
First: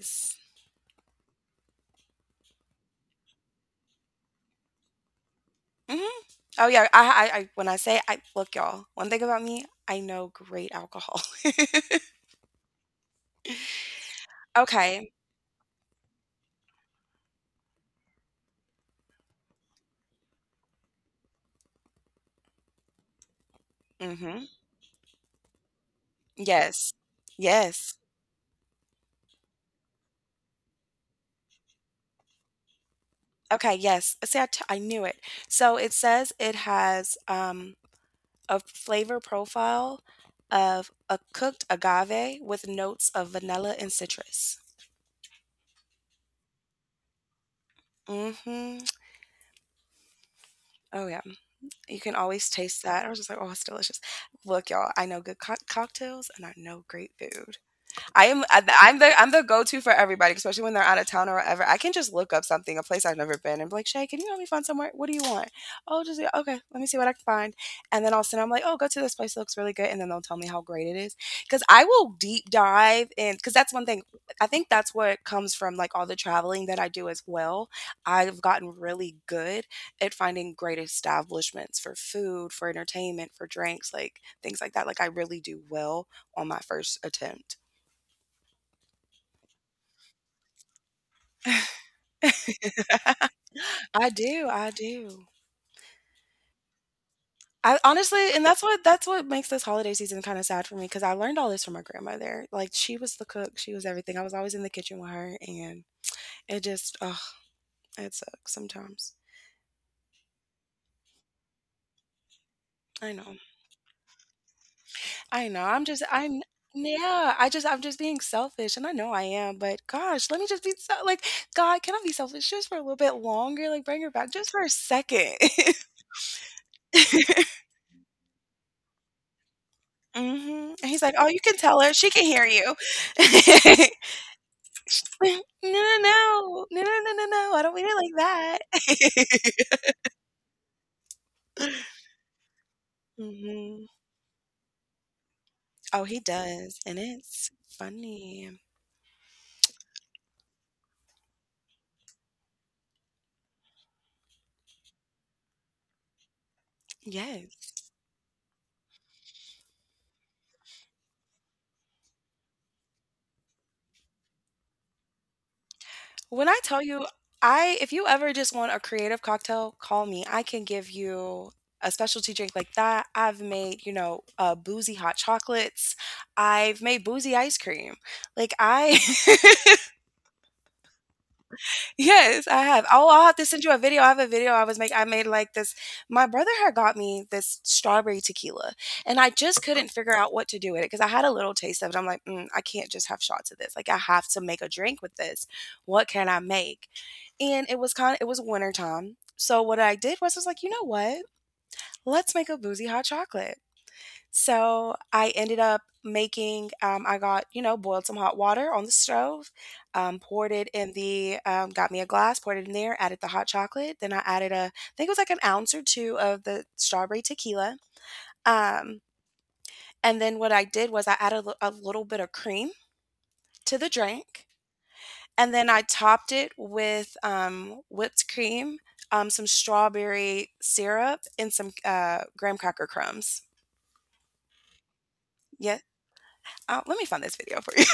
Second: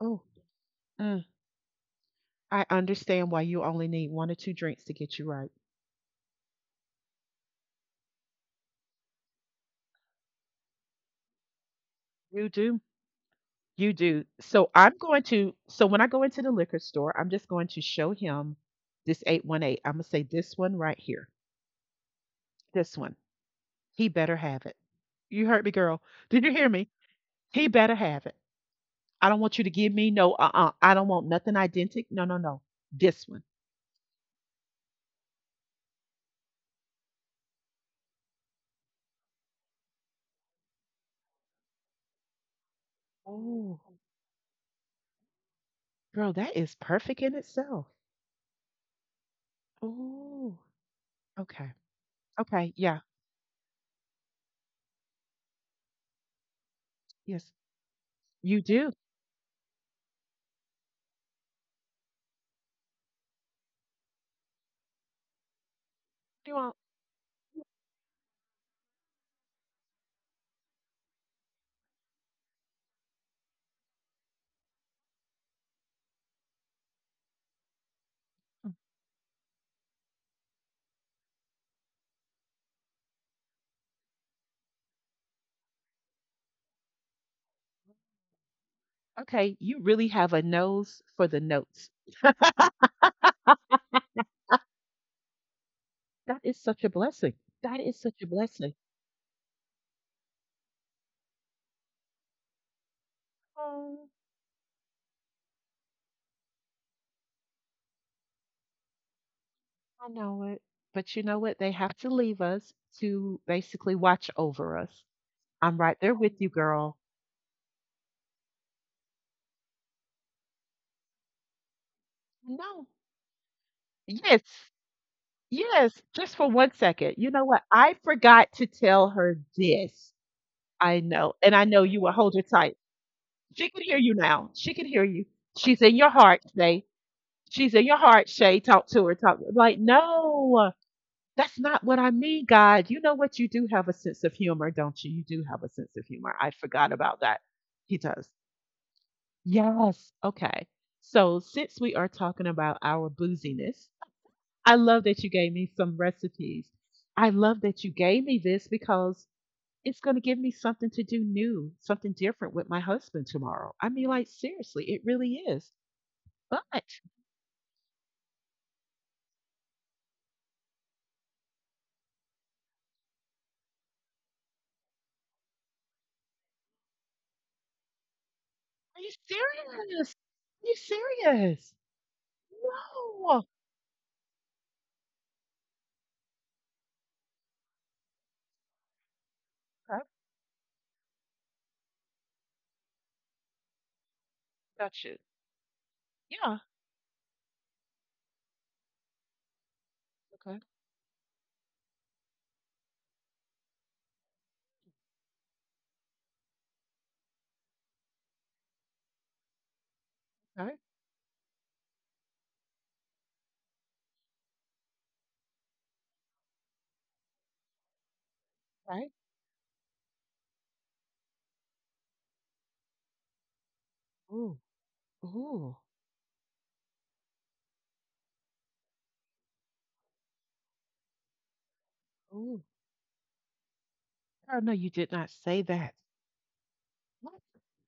S1: Oh, mm, I understand why you only need one or two drinks to get you right.
S2: hmm. Oh yeah, I when I say I look, y'all, one thing about me, I know great alcohol. [LAUGHS]
S1: You do. You do. So I'm
S2: Okay.
S1: going to, so when I go into the liquor store, I'm just going to show him this 818. I'm going to say this one right here. This one. He better
S2: Mm-hmm.
S1: have it. You heard me, girl. Did you hear me?
S2: Yes.
S1: He better
S2: Yes.
S1: have it. I don't want you to give me no, I don't want nothing identical. No, no, no. This one.
S2: Okay, yes. See, I knew it. So it says it has a flavor profile of a cooked agave with notes of vanilla
S1: Oh,
S2: and citrus.
S1: girl, that is perfect in itself.
S2: Mm-hmm.
S1: Oh,
S2: Oh yeah,
S1: okay.
S2: you can always
S1: Okay.
S2: taste
S1: Yeah.
S2: that. I was just like, oh, it's delicious. Look, y'all, I know good cocktails and I know great
S1: Yes.
S2: food. I am
S1: You
S2: I
S1: do.
S2: I'm the go-to for everybody, especially when they're out of town or whatever. I can just look up something, a place I've never been, and be like, Shay, can you help me find somewhere? What do you want? Oh, just yeah,
S1: You
S2: okay,
S1: want,
S2: let me see what I can find. And then all of a sudden I'm like, oh, go to this place, it looks really good. And then they'll tell me how great it is. Cause I will deep dive in because that's one thing. I think that's what comes from like all the traveling that I do as well. I've gotten really good at finding great establishments for food, for entertainment, for drinks, like things like that. Like I really do well on my first attempt.
S1: okay. You really have a nose for the notes.
S2: I do, I do.
S1: That is such a blessing.
S2: I
S1: That is such a
S2: honestly and that's
S1: blessing.
S2: what that's what makes this holiday season kinda sad for me. Because I learned all this from my grandmother. Like, she was the cook, she was
S1: Oh,
S2: everything. I was always in the kitchen with her, and it just ugh, it sucks sometimes.
S1: I know it. But you know what? They have to leave us
S2: I know.
S1: to basically watch over us.
S2: I know.
S1: I'm
S2: I'm
S1: right
S2: just
S1: there with
S2: I'm
S1: you, girl.
S2: yeah, I'm just being selfish, and I know I am, but gosh, let me just be so like, God, can I be selfish just for a
S1: No.
S2: little bit longer? Like, bring her back
S1: Yes,
S2: just for a second.
S1: yes, just for 1 second. You know
S2: [LAUGHS]
S1: what? I forgot to tell her this.
S2: Mhm. And he's
S1: I
S2: like, "Oh,
S1: know,
S2: you
S1: and
S2: can
S1: I
S2: tell
S1: know
S2: her.
S1: you
S2: She
S1: will
S2: can
S1: hold her
S2: hear you."
S1: tight. She can
S2: [LAUGHS]
S1: hear you now. She can hear you.
S2: [LAUGHS] No,
S1: She's
S2: no,
S1: in your heart,
S2: no. No, no,
S1: Shay.
S2: no, no, no. I don't
S1: She's
S2: mean
S1: in your
S2: it
S1: heart, Shay.
S2: like
S1: Talk to her. Talk. Like, no. That's
S2: that.
S1: not
S2: [LAUGHS]
S1: what I mean, God. You know what? You do
S2: Mhm.
S1: have a sense of humor, don't you? You do have a sense
S2: Oh,
S1: of
S2: he
S1: humor. I
S2: does,
S1: forgot
S2: and
S1: about that.
S2: it's
S1: He does.
S2: funny.
S1: Yes. Okay. So, since we are talking about our booziness, I love that you gave me some recipes. I love
S2: Yes.
S1: that you gave me this because it's going to give me something to do new, something different with my husband tomorrow. I mean, like, seriously, it really is.
S2: When I
S1: But
S2: tell
S1: are
S2: you, I if you ever just want a creative cocktail, call me. I can give you a specialty drink like that. I've made, you know, boozy hot chocolates. I've made boozy ice cream. Like I
S1: you
S2: [LAUGHS]
S1: serious? Are you serious?
S2: Yes, I have. Oh, I'll have
S1: No.
S2: to send you a video. I have a video I was making. I made like this. My brother had got me this strawberry tequila, and I just couldn't
S1: Okay.
S2: figure out what to do with it because I had a little taste of it. I'm like, mm, I can't just have shots of this. Like, I have to make a drink
S1: Got
S2: with
S1: you.
S2: this. What can I
S1: Yeah.
S2: make? And it was kind of, it was winter time. So what I did was, I was like,
S1: Okay.
S2: you know what? Let's make a boozy hot chocolate. So I ended up making, I got, you know, boiled some hot water on the stove, poured it
S1: Okay,
S2: in the, got me a glass, poured it in there, added the hot chocolate. Then I added a, I think it was like an ounce or two of the strawberry tequila. Um,
S1: okay.
S2: and then what I did was I added a little bit of cream to the drink.
S1: Ooh,
S2: And then
S1: ooh,
S2: I topped it with whipped cream, some strawberry syrup, and some graham
S1: ooh.
S2: cracker crumbs.
S1: Girl, no, you did not say
S2: Yeah,
S1: that.
S2: let me find this
S1: What?
S2: video for you.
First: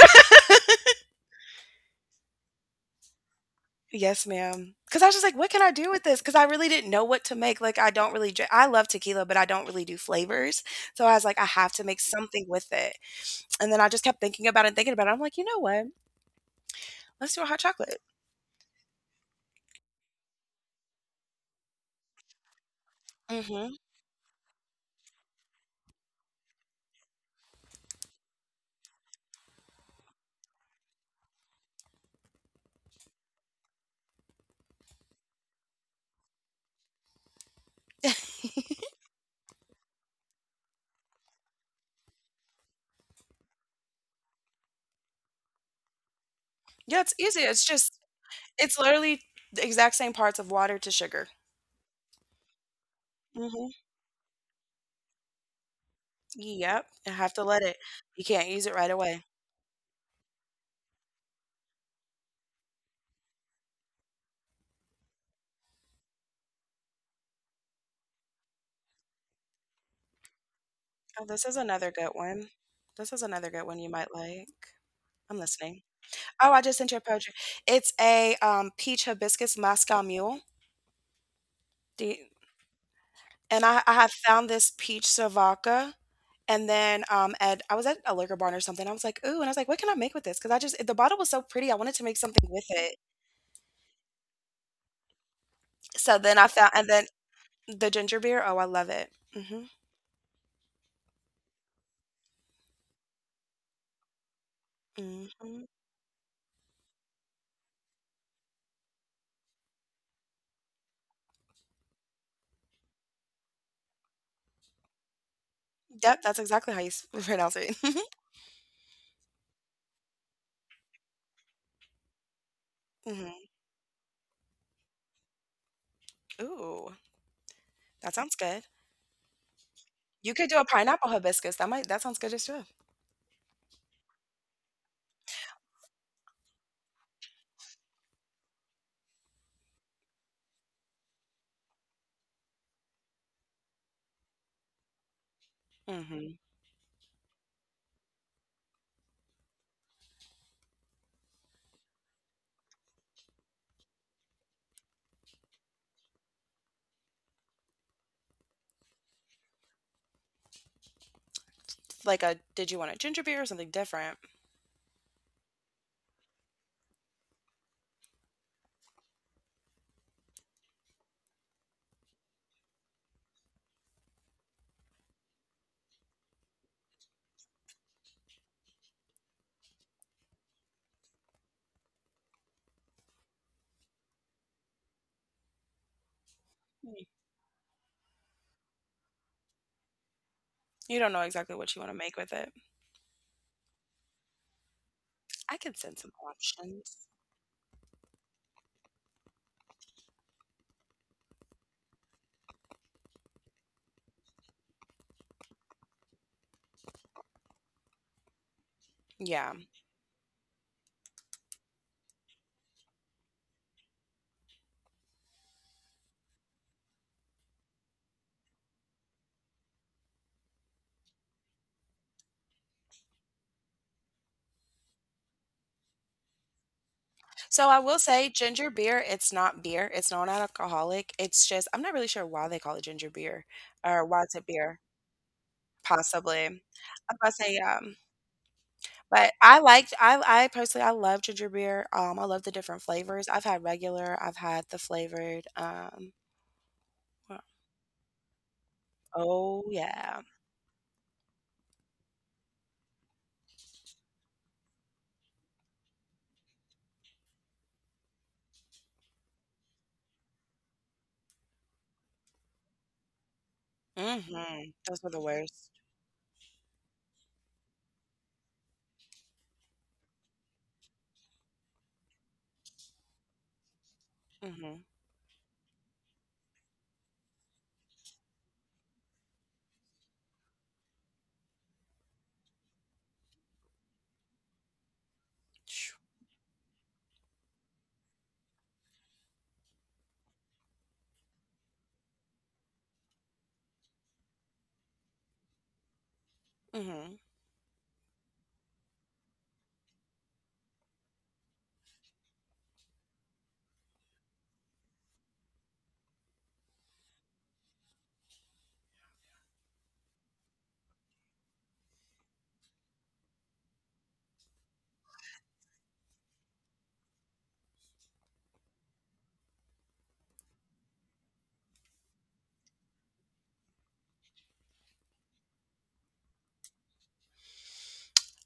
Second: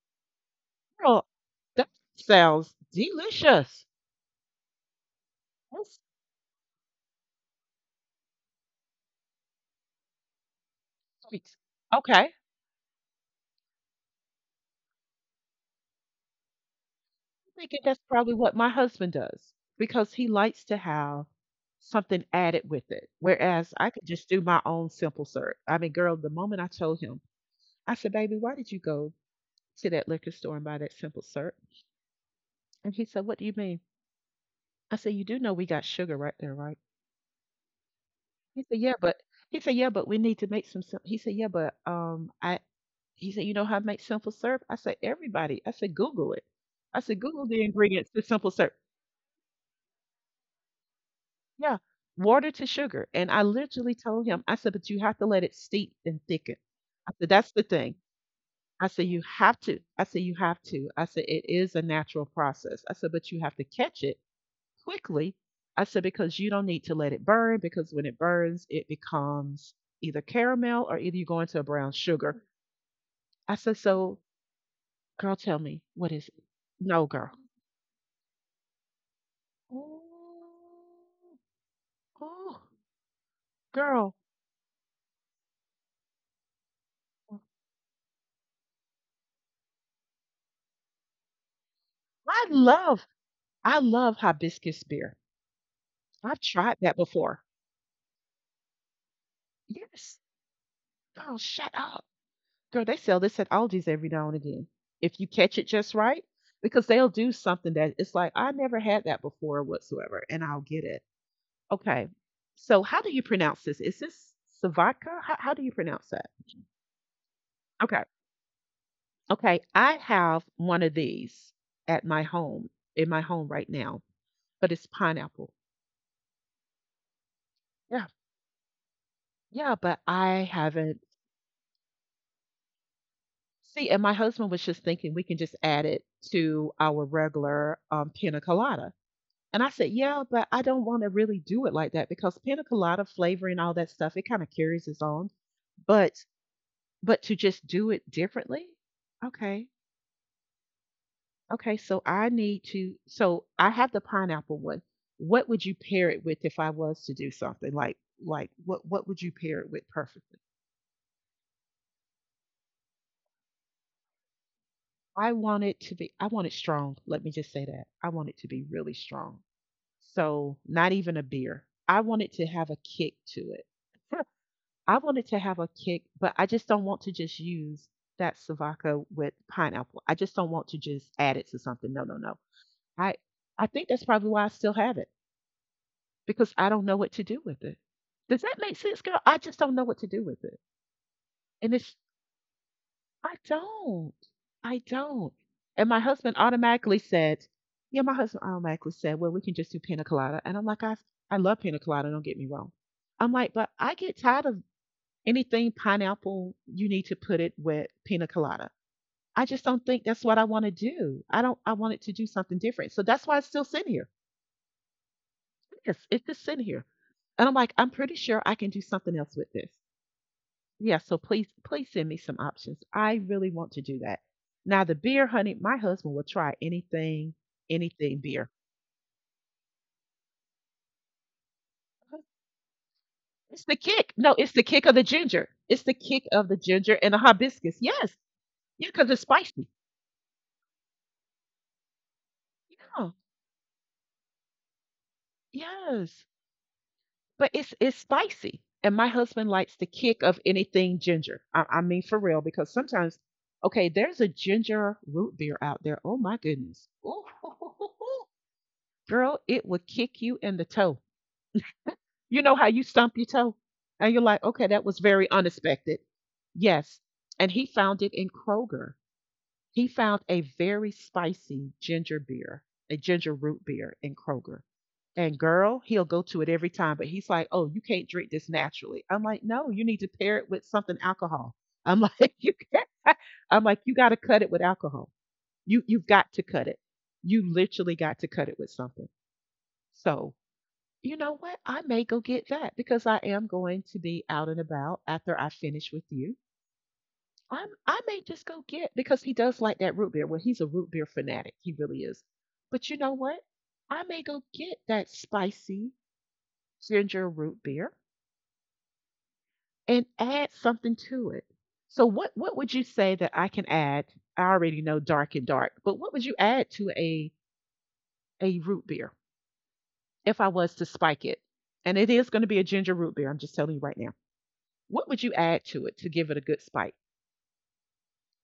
S1: Girl, that sounds delicious.
S2: Yes, ma'am. Cause I was just like, "What can I do
S1: That's
S2: with this? Cause I really didn't know what to make, like, I love tequila, but I don't really do flavors, so I was like,
S1: sweet.
S2: I have to make
S1: Okay. I'm
S2: something with it," and then I just kept thinking about it, I'm like, "You know what? Let's do a hot
S1: thinking that's
S2: chocolate."
S1: probably what my husband does because he likes to have something added with it. Whereas
S2: Mhm.
S1: I could just do my own simple syrup. I mean, girl, the moment I told him, I said, baby, why did you go to that liquor store and buy that simple syrup? And he said, what do you mean? I said, you do know we got sugar right there, right? He said, "Yeah, but he said, yeah, but we need to make some." He said, "Yeah, but I." He said, "You know how to make simple syrup?" I said, "Everybody." I said, "Google it."
S2: Yeah,
S1: I
S2: it's
S1: said,
S2: easy,
S1: "Google
S2: it's
S1: the
S2: just
S1: ingredients to simple syrup."
S2: it's literally the exact same parts of water to sugar.
S1: Yeah, water to sugar, and I
S2: Mhm.
S1: literally told him, I said, "But you have to let it steep and thicken."
S2: Yep, I
S1: I said,
S2: have to
S1: "That's
S2: let
S1: the
S2: it
S1: thing."
S2: you can't use it
S1: I
S2: right
S1: said, "You
S2: away.
S1: have to." I said, "You have to." I said, "It is a natural process." I said, "But you have to catch it." Quickly. I said, because you don't need to let it burn, because when it burns, it becomes either caramel or either
S2: Oh,
S1: you go
S2: this is
S1: into a
S2: another
S1: brown
S2: good
S1: sugar.
S2: one. This is another
S1: I
S2: good
S1: said,
S2: one you might
S1: so
S2: like.
S1: girl,
S2: I'm
S1: tell
S2: listening.
S1: me, what is it?
S2: Oh, I just sent you a
S1: No,
S2: poetry.
S1: girl.
S2: It's a peach hibiscus Moscow mule.
S1: Oh,
S2: The,
S1: oh,
S2: and I have
S1: girl,
S2: found this peach Sivaka. And then at I was at a liquor barn or something. I was like, ooh, and I was like, what can I make with this? Because I just the bottle was so pretty. I wanted to make
S1: I
S2: something with it.
S1: love, I love hibiscus beer.
S2: So then
S1: I've
S2: I found
S1: tried
S2: and
S1: that
S2: then
S1: before.
S2: the ginger beer. Oh, I love it. hmm.
S1: Yes, girl, shut up. Girl, they sell this at Aldi's every now and again. If you catch
S2: hmm.
S1: it just right, because they'll do something that it's like, I never had that before whatsoever, and I'll get it. Okay. So how do you pronounce this? Is this Savatka? How do you pronounce
S2: Yep,
S1: that?
S2: that's exactly how you [LAUGHS] pronounce it.
S1: Okay.
S2: [LAUGHS]
S1: Okay. I have one of these at my home, in my
S2: hmm.
S1: home right now, but it's pineapple.
S2: Ooh,
S1: Yeah.
S2: that sounds good.
S1: Yeah. But
S2: You could
S1: I
S2: do a
S1: haven't.
S2: pineapple hibiscus. That might that sounds good as well.
S1: See, and my husband was just thinking we can just add it to our regular pina colada. And I said, yeah, but I don't want to really do it like that because pina colada flavor and all that stuff, it kind of carries its own. But,
S2: hmm.
S1: but to just do it differently. Okay. Okay, so I need to. So I have the pineapple one. What would you pair it with if I was to do something like what would you pair it with perfectly?
S2: Like a did you want a ginger beer or something different?
S1: I want it to be. I want it strong. Let me just say that. I want it to be really strong. So not even a beer. I want it to have a kick to it. [LAUGHS] I want it to have a kick, but I just don't want to just use that Savaca with pineapple. I just don't want to just add it to something. No, no, no. I I think that's probably why I still have it, because I don't know what to do with it. Does that make sense, girl? I just don't know what to do with it.
S2: You don't know exactly what
S1: And
S2: you wanna
S1: it's,
S2: make with it.
S1: I don't. I don't.
S2: I can
S1: And
S2: send
S1: my
S2: some
S1: husband automatically
S2: options.
S1: said, yeah, my husband automatically said, well, we can just do pina colada. And I'm like, I love pina colada. Don't get me wrong. I'm like, but I get tired of anything pineapple. You need to put it with pina colada. I
S2: Yeah.
S1: just don't think that's what I want to do. I don't, I wanted to do something different. So that's why it's still sitting here. Yes, it's just sitting here. And I'm like, I'm pretty sure I can do something else with this. Yeah, so please send me some options. I really want to do that. Now the beer, honey, my husband will try anything,
S2: So, I will
S1: anything
S2: say
S1: beer.
S2: ginger beer, it's not beer, it's non-alcoholic, it's just I'm not really sure why they call it ginger beer
S1: It's the
S2: or
S1: kick.
S2: why it's
S1: No,
S2: a
S1: it's the
S2: beer,
S1: kick of the ginger. It's the kick
S2: possibly.
S1: of the ginger and
S2: I'm
S1: the
S2: going to say,
S1: hibiscus. Yes. Yeah, because it's
S2: but
S1: spicy.
S2: I personally, I love ginger beer, I love the different
S1: Yeah.
S2: flavors. I've had regular, I've had the flavored,
S1: Yes.
S2: well
S1: But it's spicy. And my husband
S2: Oh,
S1: likes the
S2: yeah.
S1: kick of anything ginger. I mean for real, because sometimes, okay, there's a ginger root beer out there. Oh my goodness. Ooh, [LAUGHS] girl, it would kick you in the toe. You know how you stump your toe? And you're like, okay,
S2: Mhm.
S1: that
S2: Those
S1: was
S2: were the
S1: very
S2: worst.
S1: unexpected. Yes. And he found it in Kroger. He found a very spicy ginger beer, a ginger root beer in Kroger.
S2: Mhm.
S1: And girl, he'll go to it every time, but he's like, oh, you can't drink this naturally. I'm like, no, you need to pair it with something alcohol. I'm like, [LAUGHS] you can't. I'm like, you got to cut it with alcohol. You've got to cut it. You literally got to cut it with something. So you know what? I may go get that because I am going to be out and about after I finish with you.
S2: Mhm.
S1: I may just go get because he does like that root beer. Well, he's a root beer fanatic. He really is. But you know what? I may go get that spicy ginger root beer and add something to it. So what would you say that I can add? I already know dark and dark, but what would you add to a root beer if I was to spike it? And it is going to be a ginger root beer. I'm just telling you right now. What would you add to it to give it a good spike?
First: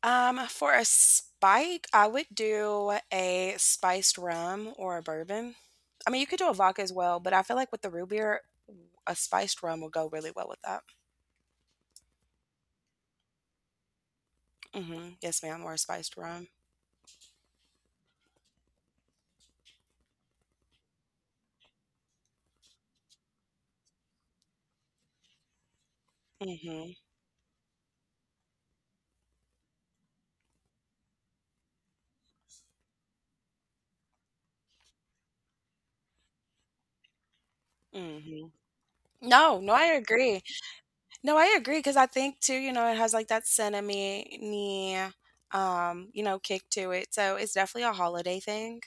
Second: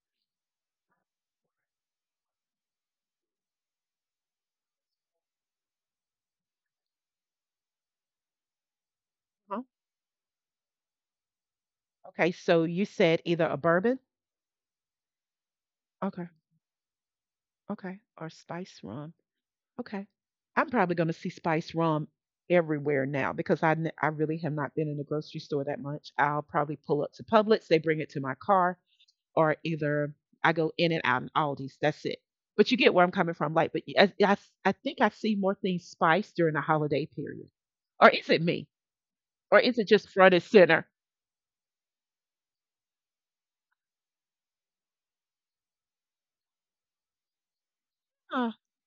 S2: For a spike, I would do a spiced rum or a bourbon. I mean, you could do a vodka as well, but I feel like with the root beer, a
S1: Huh?
S2: spiced rum will go really well with that.
S1: Okay, so you said either a bourbon,
S2: hmm. Yes, ma'am, or a spiced
S1: okay,
S2: rum.
S1: okay, or spice rum. Okay, I'm probably going to see spice rum everywhere now because I really have not been in the grocery store that much. I'll probably
S2: hmm.
S1: pull up to Publix, they bring it to my car, or either I go in and out in Aldi's. That's it. But you get where I'm coming from, like, but I I think I see more things spiced during the holiday period, or is it
S2: hmm.
S1: me, or
S2: No, no,
S1: is
S2: I
S1: it just front
S2: agree.
S1: and center?
S2: No, I agree because I think too, you know, it has like that cinnamony, you know, kick to it. So it's definitely a holiday thing.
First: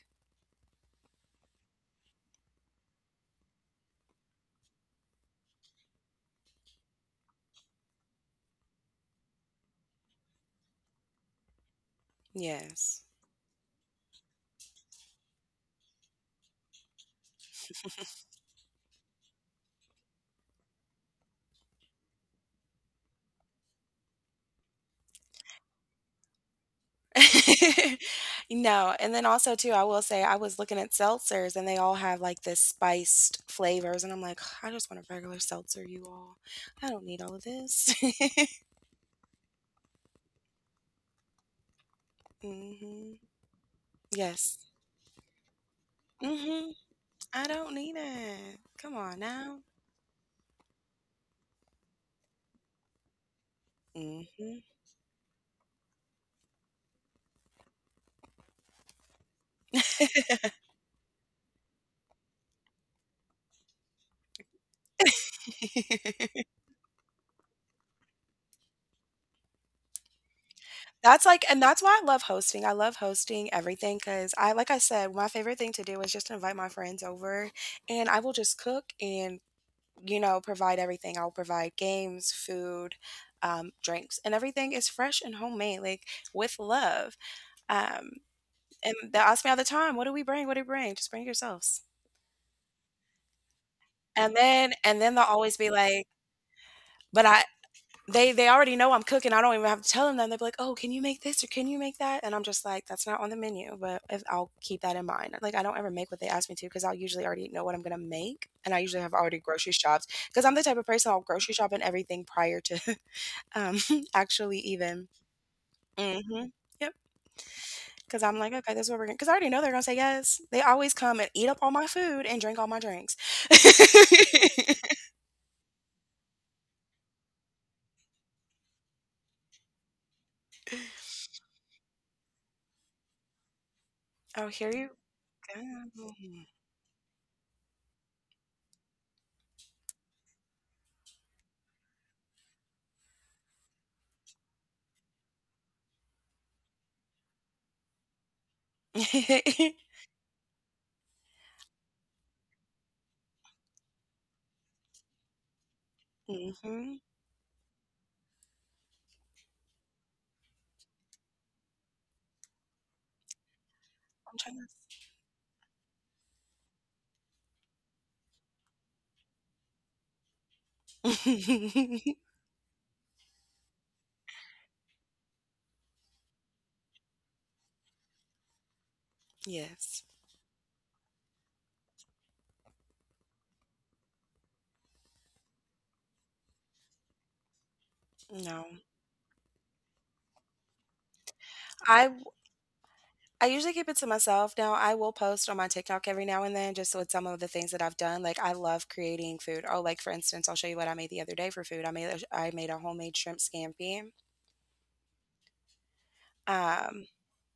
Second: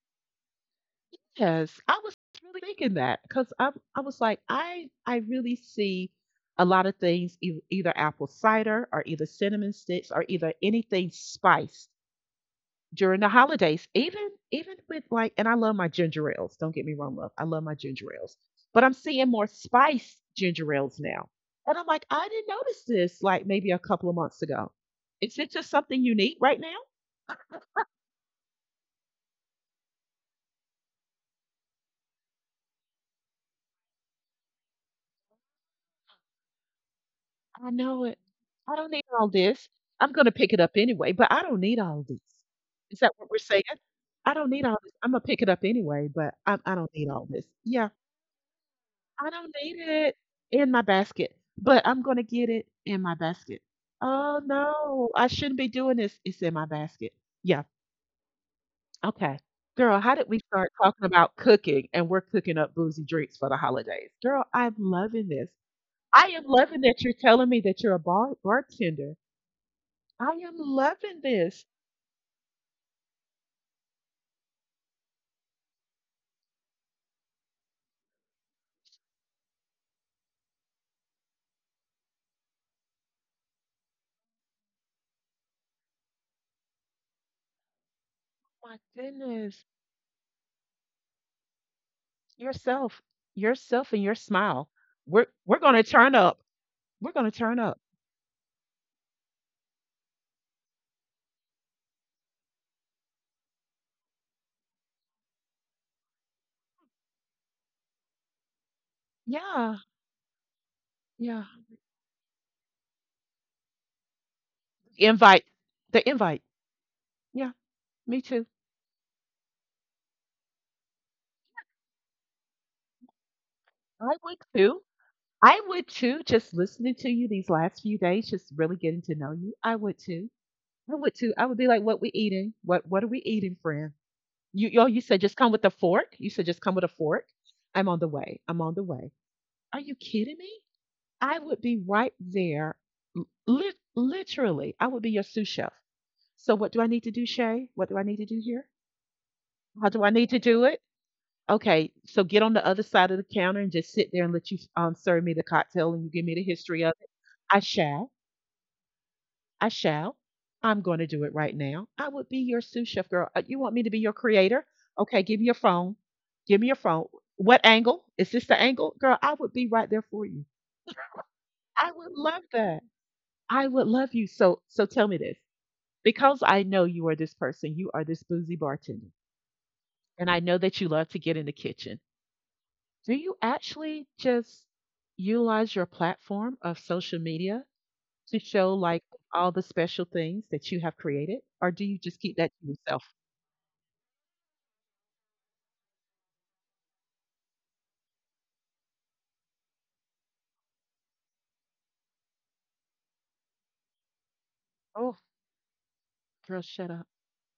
S1: Yes, I was really thinking that because I was like I really see a lot of things either apple cider or either cinnamon sticks or either anything spiced
S2: Yes.
S1: during the holidays. Even with like and I love my ginger ales. Don't get me wrong, love. I love my ginger ales, but I'm seeing more spiced ginger ales now, and I'm like I didn't notice this like maybe a couple of months ago. Is it just something unique right now?
S2: [LAUGHS] No, and then also too, I will say I was looking at seltzers and they all have like this spiced flavors and I'm like, [SIGHS] I just want a regular seltzer, you all. I don't need all of
S1: I
S2: this.
S1: know it.
S2: [LAUGHS]
S1: I don't need all this. I'm gonna pick it up anyway, but I don't need all this. Is that
S2: hmm.
S1: what we're saying? I don't
S2: Yes.
S1: need all this. I'm gonna pick it up anyway, but I,
S2: hmm.
S1: I don't need all this.
S2: I don't
S1: Yeah,
S2: need it. Come on
S1: I don't
S2: now.
S1: need it in my basket, but I'm gonna get it in my basket. Oh
S2: hmm.
S1: no, I shouldn't be doing this. It's in my basket. Yeah, okay. Girl, how did we start talking about cooking and we're cooking up boozy drinks for the holidays? Girl, I'm loving this. I
S2: [LAUGHS]
S1: am loving that you're telling me that you're a bartender. I am loving
S2: That's like, and
S1: this.
S2: that's why I love hosting. I love hosting everything because I, like I said, my favorite thing to do is just invite my friends over and I will just cook and you know, provide everything. I'll provide games, food, drinks, and everything is fresh and homemade, like with love. Um,
S1: My
S2: and they'll ask me all
S1: goodness.
S2: the time, "What do we bring? What do we bring? Just bring yourselves."
S1: Yourself, yourself and your
S2: And
S1: smile.
S2: then, and then
S1: We're
S2: they'll
S1: we're
S2: always be
S1: gonna
S2: like,
S1: turn up. We're
S2: "But
S1: gonna
S2: I."
S1: turn up.
S2: They already know I'm cooking. I don't even have to tell them that. They'll be like, oh, can you make this or can you make that? And I'm just like, that's not on the menu, but if, I'll keep that in mind. Like, I don't ever make what they ask me to because I'll usually already know what I'm going to make. And I usually have already grocery
S1: Yeah,
S2: shopped because I'm the type of person. I'll
S1: yeah.
S2: grocery shop and everything prior to [LAUGHS] Um, [LAUGHS] actually even.
S1: Invite. The invite.
S2: Mhm. because
S1: Yeah, me
S2: 'cause I'm
S1: too.
S2: like, "Okay, this is what we're gonna," to 'cause I already know they're gonna say yes. They always come and eat up all my food and drink all my drinks.
S1: I would too.
S2: [LAUGHS]
S1: I would too, just listening to you these last few days, just really getting to know you. I would too. I would too. I would be like, what we eating? What are we eating, friend?
S2: Oh, here you
S1: You said just come with a
S2: go.
S1: fork. You said just come with a fork. I'm on the way. I'm on the way. Are you kidding me? I would be right there. Literally, I would be your sous chef. So what do I need to do, Shay? What do I need to do here?
S2: [LAUGHS]
S1: How do I need to do it? Okay, so get on the other side of the counter and just sit there and let you serve me the cocktail and you give me the history of
S2: Mhm.
S1: it. I shall. I shall. I'm going to do it right now. I would be your sous chef, girl. You want me to be your
S2: I'm
S1: creator?
S2: tryna
S1: Okay, give me your phone. Give me your phone. What angle? Is this the angle? Girl, I would be right there for you. I would
S2: [LAUGHS]
S1: love that. I would love you. So so tell me this. Because I know you are this person, you are this boozy bartender,
S2: Yes.
S1: and I know that you love to get in the kitchen. Do you actually just utilize your platform of social media to
S2: No.
S1: show like all the special things that you have created, or do you
S2: I
S1: just keep that to yourself?
S2: I usually keep it to myself now. I will post on my TikTok every now and then, just with some of the things that I've done, like, I love creating food. Oh, like, for instance, I'll show you what I made the other day for food. I made a homemade shrimp scampi.
S1: Oh, girl, shut
S2: Um
S1: up.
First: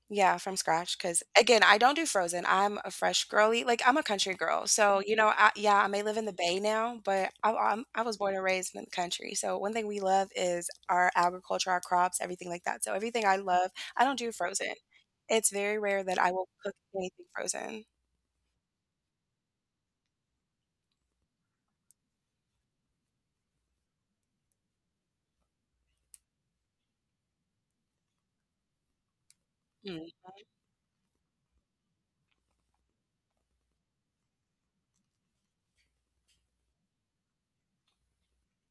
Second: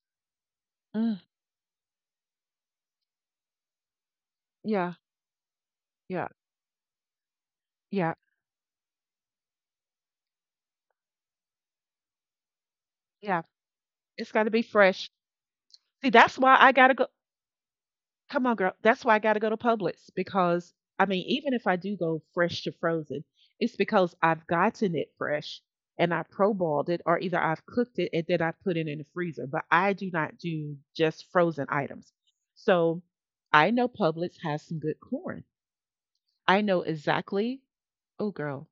S2: Yeah, from scratch.
S1: Mm,
S2: 'Cause again, I don't do frozen. I'm a fresh girly. Like, I'm a country girl,
S1: yeah,
S2: so, you know, I yeah, I may live in
S1: yeah,
S2: the Bay now, but I
S1: yeah,
S2: was born and raised in the country, so one thing we love is our agriculture, our crops, everything like that. So everything I
S1: yeah.
S2: love, I don't
S1: It's
S2: do
S1: got to be
S2: frozen.
S1: fresh.
S2: It's very rare
S1: See,
S2: that I
S1: that's
S2: will
S1: why I
S2: cook
S1: gotta go.
S2: anything frozen.
S1: Come on, girl. That's why I got to go to Publix because I mean, even if I do go fresh to frozen, it's because I've gotten it fresh and I pro-balled it, or either I've cooked it and then I put it in the freezer. But I do
S2: Mm,
S1: not do just frozen items. So I know Publix has some good corn. I know exactly. Oh, girl,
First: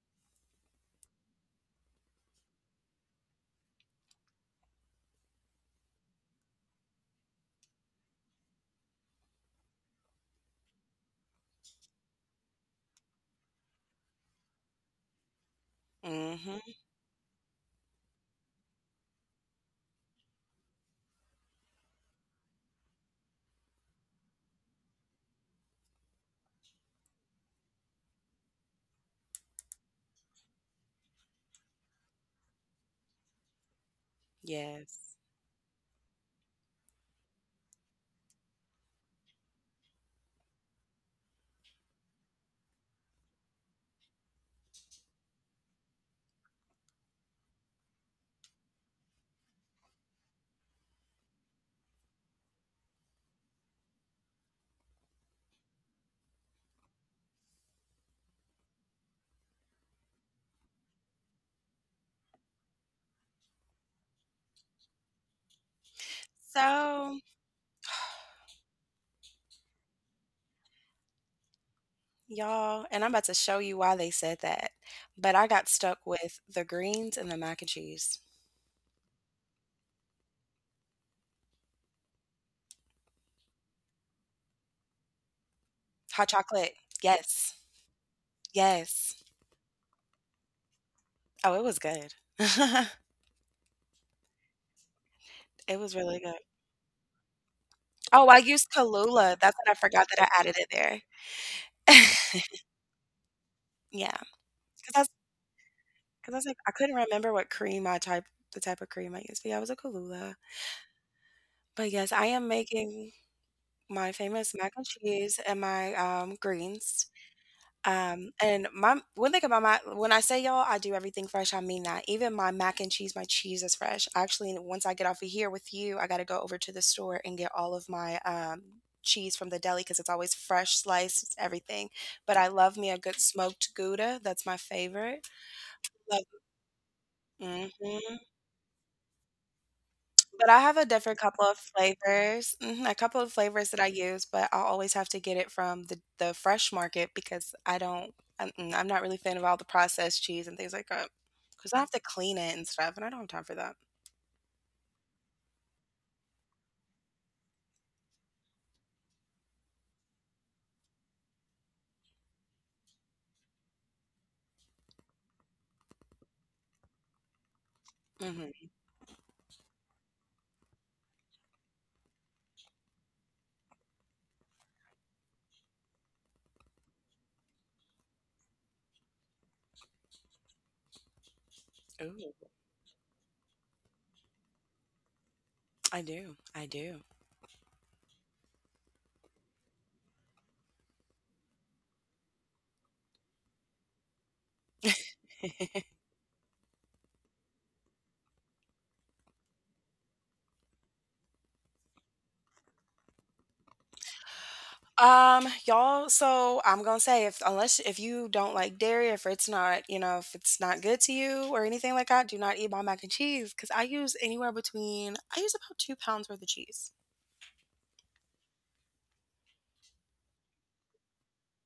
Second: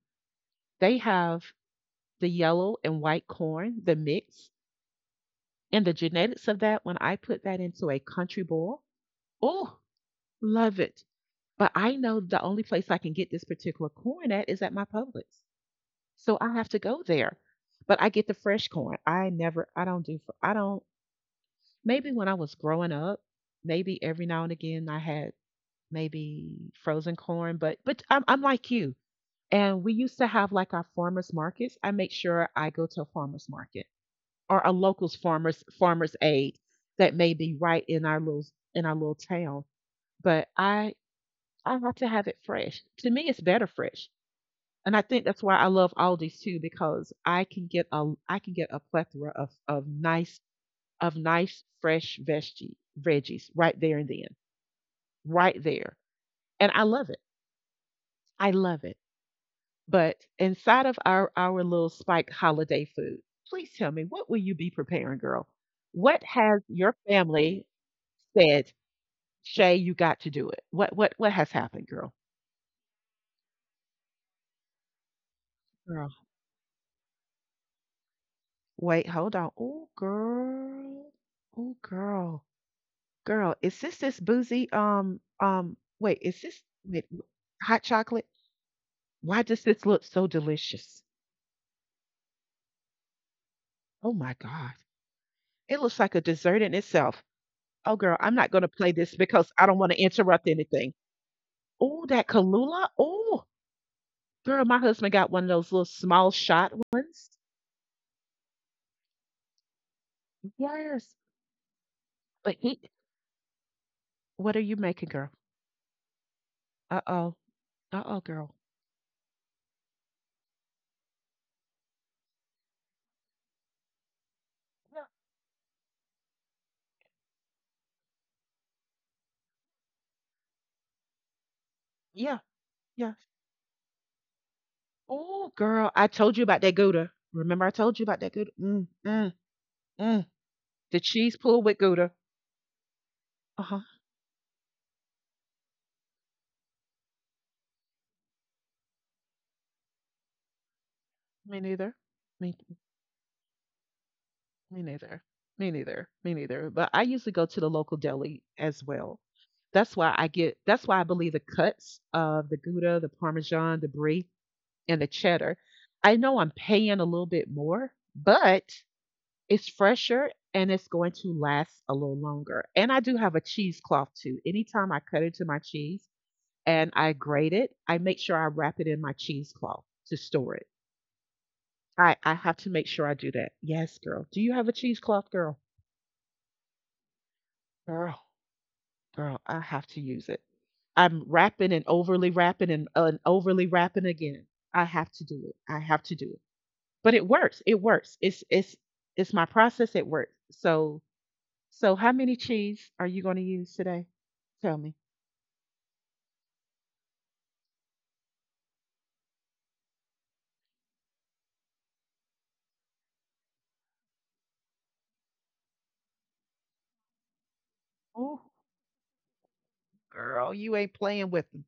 S1: they have the yellow and white corn, the mix, and the genetics of that. When I put that into a country boil, oh, love it. But I know the only place I can get this particular corn at is at my Publix. So I
S2: mhm,
S1: have to go there. But I get the fresh corn. I never, I don't do, fr- I don't, maybe when I was growing up, maybe every now and again I had maybe frozen corn, but, I'm like you. And we used to have like our farmers markets. I make sure I go to a farmers market or a
S2: yes.
S1: local's farmers aid that may be right in our in our little town. But I have to have it fresh. To me, it's better fresh. And I think that's why I love Aldi's too because I can get a plethora of nice of nice fresh veggies right there and then right there, and I love it. I love it. But inside of our little spiked holiday food, please tell me what will you be preparing, girl? What has your
S2: So,
S1: family said, Shay? You got to do it. What has happened, girl?
S2: y'all, and I'm about to show you why they said that, but I got stuck
S1: Girl,
S2: with the greens and the mac and cheese.
S1: wait, hold on. Oh, girl. Oh, girl. Girl, is this boozy? Wait,
S2: Hot
S1: is this
S2: chocolate,
S1: wait,
S2: yes,
S1: hot chocolate?
S2: yes.
S1: Why does this look so delicious?
S2: Oh, it was good. [LAUGHS]
S1: Oh my God.
S2: It
S1: It
S2: was
S1: looks like
S2: really
S1: a
S2: good.
S1: dessert in itself. Oh, girl,
S2: Oh,
S1: I'm
S2: I
S1: not going
S2: used
S1: to play this
S2: Kahlúa.
S1: because
S2: That's
S1: I
S2: what I
S1: don't want to
S2: forgot, that I
S1: interrupt
S2: added it
S1: anything.
S2: there.
S1: Oh, that
S2: [LAUGHS]
S1: Kalula. Oh,
S2: Yeah,
S1: girl, my
S2: because I was
S1: husband got one of those little small
S2: because I was like, I
S1: shot
S2: couldn't
S1: ones.
S2: remember what cream I type of cream I used, but yeah, it was a Kahlúa.
S1: Yes.
S2: But yes, I am
S1: But he,
S2: making my
S1: what
S2: famous
S1: are you
S2: mac and
S1: making, girl?
S2: cheese and my, greens.
S1: Uh-oh. Uh-oh, girl.
S2: And my one thing about my When I say y'all, I do everything fresh. I mean that. Even my mac and cheese, my cheese is fresh. Actually, once I get off of here with you, I got to go over to the store and get all of my cheese from the deli, because it's always fresh sliced, it's everything.
S1: Yeah.
S2: But I love me a
S1: Yeah. Yeah.
S2: good smoked Gouda. That's my favorite.
S1: Oh, girl, I
S2: Love.
S1: told you about that Gouda. Remember I told you about
S2: Hmm.
S1: that Gouda? Mm, mm, mm.
S2: But I have a
S1: Did
S2: different
S1: cheese
S2: couple
S1: pull
S2: of
S1: with Gouda?
S2: flavors, mhm, a couple of
S1: Uh
S2: flavors
S1: huh.
S2: that I use, but I'll always have to get it from the fresh market, because I don't I'm mm, I'm not really a fan of all the processed cheese and things like that.
S1: Me
S2: Because I
S1: neither.
S2: have to clean
S1: Me,
S2: it and stuff, and I don't have time for that.
S1: me neither. Me neither. Me neither. But I usually go to the local deli as well. That's why I get. That's why I believe the cuts of the Gouda, the Parmesan, the Brie, and the cheddar. I know I'm paying a little bit more, but
S2: Mhm.
S1: it's fresher and it's going to last a little longer. And I do have a cheesecloth too. Anytime I cut into my cheese and I grate it, I make sure I wrap it in my cheesecloth to store it. I
S2: Ooh,
S1: have to make sure I do that. Yes, girl. Do you have a cheesecloth, girl?
S2: I do, I do.
S1: Girl, girl, I have to use it. I'm wrapping and overly wrapping and overly wrapping again. I have to do it. I have to do it. But it works. It works. It's it's my process. It works. So so how many cheese are you going to use today? Tell me.
S2: Y'all, so I'm gonna say, if unless, if you don't like dairy, if it's not good to you or anything like that, do not eat my mac and cheese. Because I use, about 2 pounds worth of cheese.
S1: Oh, girl, you ain't playing with them.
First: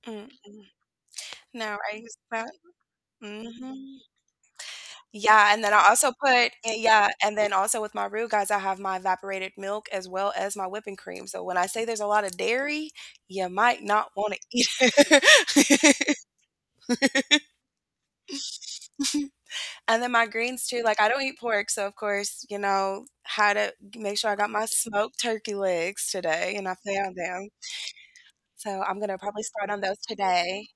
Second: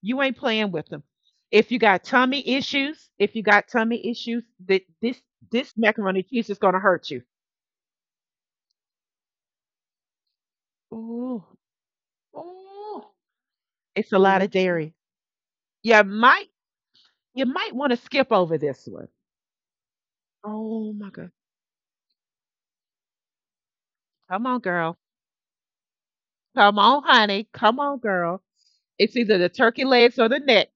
S1: You ain't
S2: Mhm.
S1: playing with them. If
S2: No,
S1: you
S2: I
S1: got
S2: use
S1: tummy
S2: that,
S1: issues, if you got
S2: mhm.
S1: tummy issues, that this
S2: Yeah, and then
S1: this
S2: I also
S1: macaroni
S2: put,
S1: cheese is going to
S2: yeah,
S1: hurt you.
S2: and then also with my roux, guys, I have my evaporated milk as well as my whipping cream, so
S1: Ooh,
S2: when I say there's a lot of dairy,
S1: ooh.
S2: you might not
S1: It's a
S2: wanna
S1: lot, yeah, of
S2: eat
S1: dairy. You
S2: it. [LAUGHS]
S1: might you might want to skip over this one.
S2: And then my greens too,
S1: Oh
S2: like, I
S1: my
S2: don't
S1: god.
S2: eat pork, so of course, you know, had to make sure I
S1: Come
S2: got
S1: on,
S2: my
S1: girl.
S2: smoked turkey legs today, and I
S1: Come on,
S2: found
S1: honey.
S2: them,
S1: Come on, girl.
S2: so I'm
S1: It's
S2: gonna
S1: either
S2: probably
S1: the
S2: start on
S1: turkey
S2: those
S1: legs or the
S2: today.
S1: neck.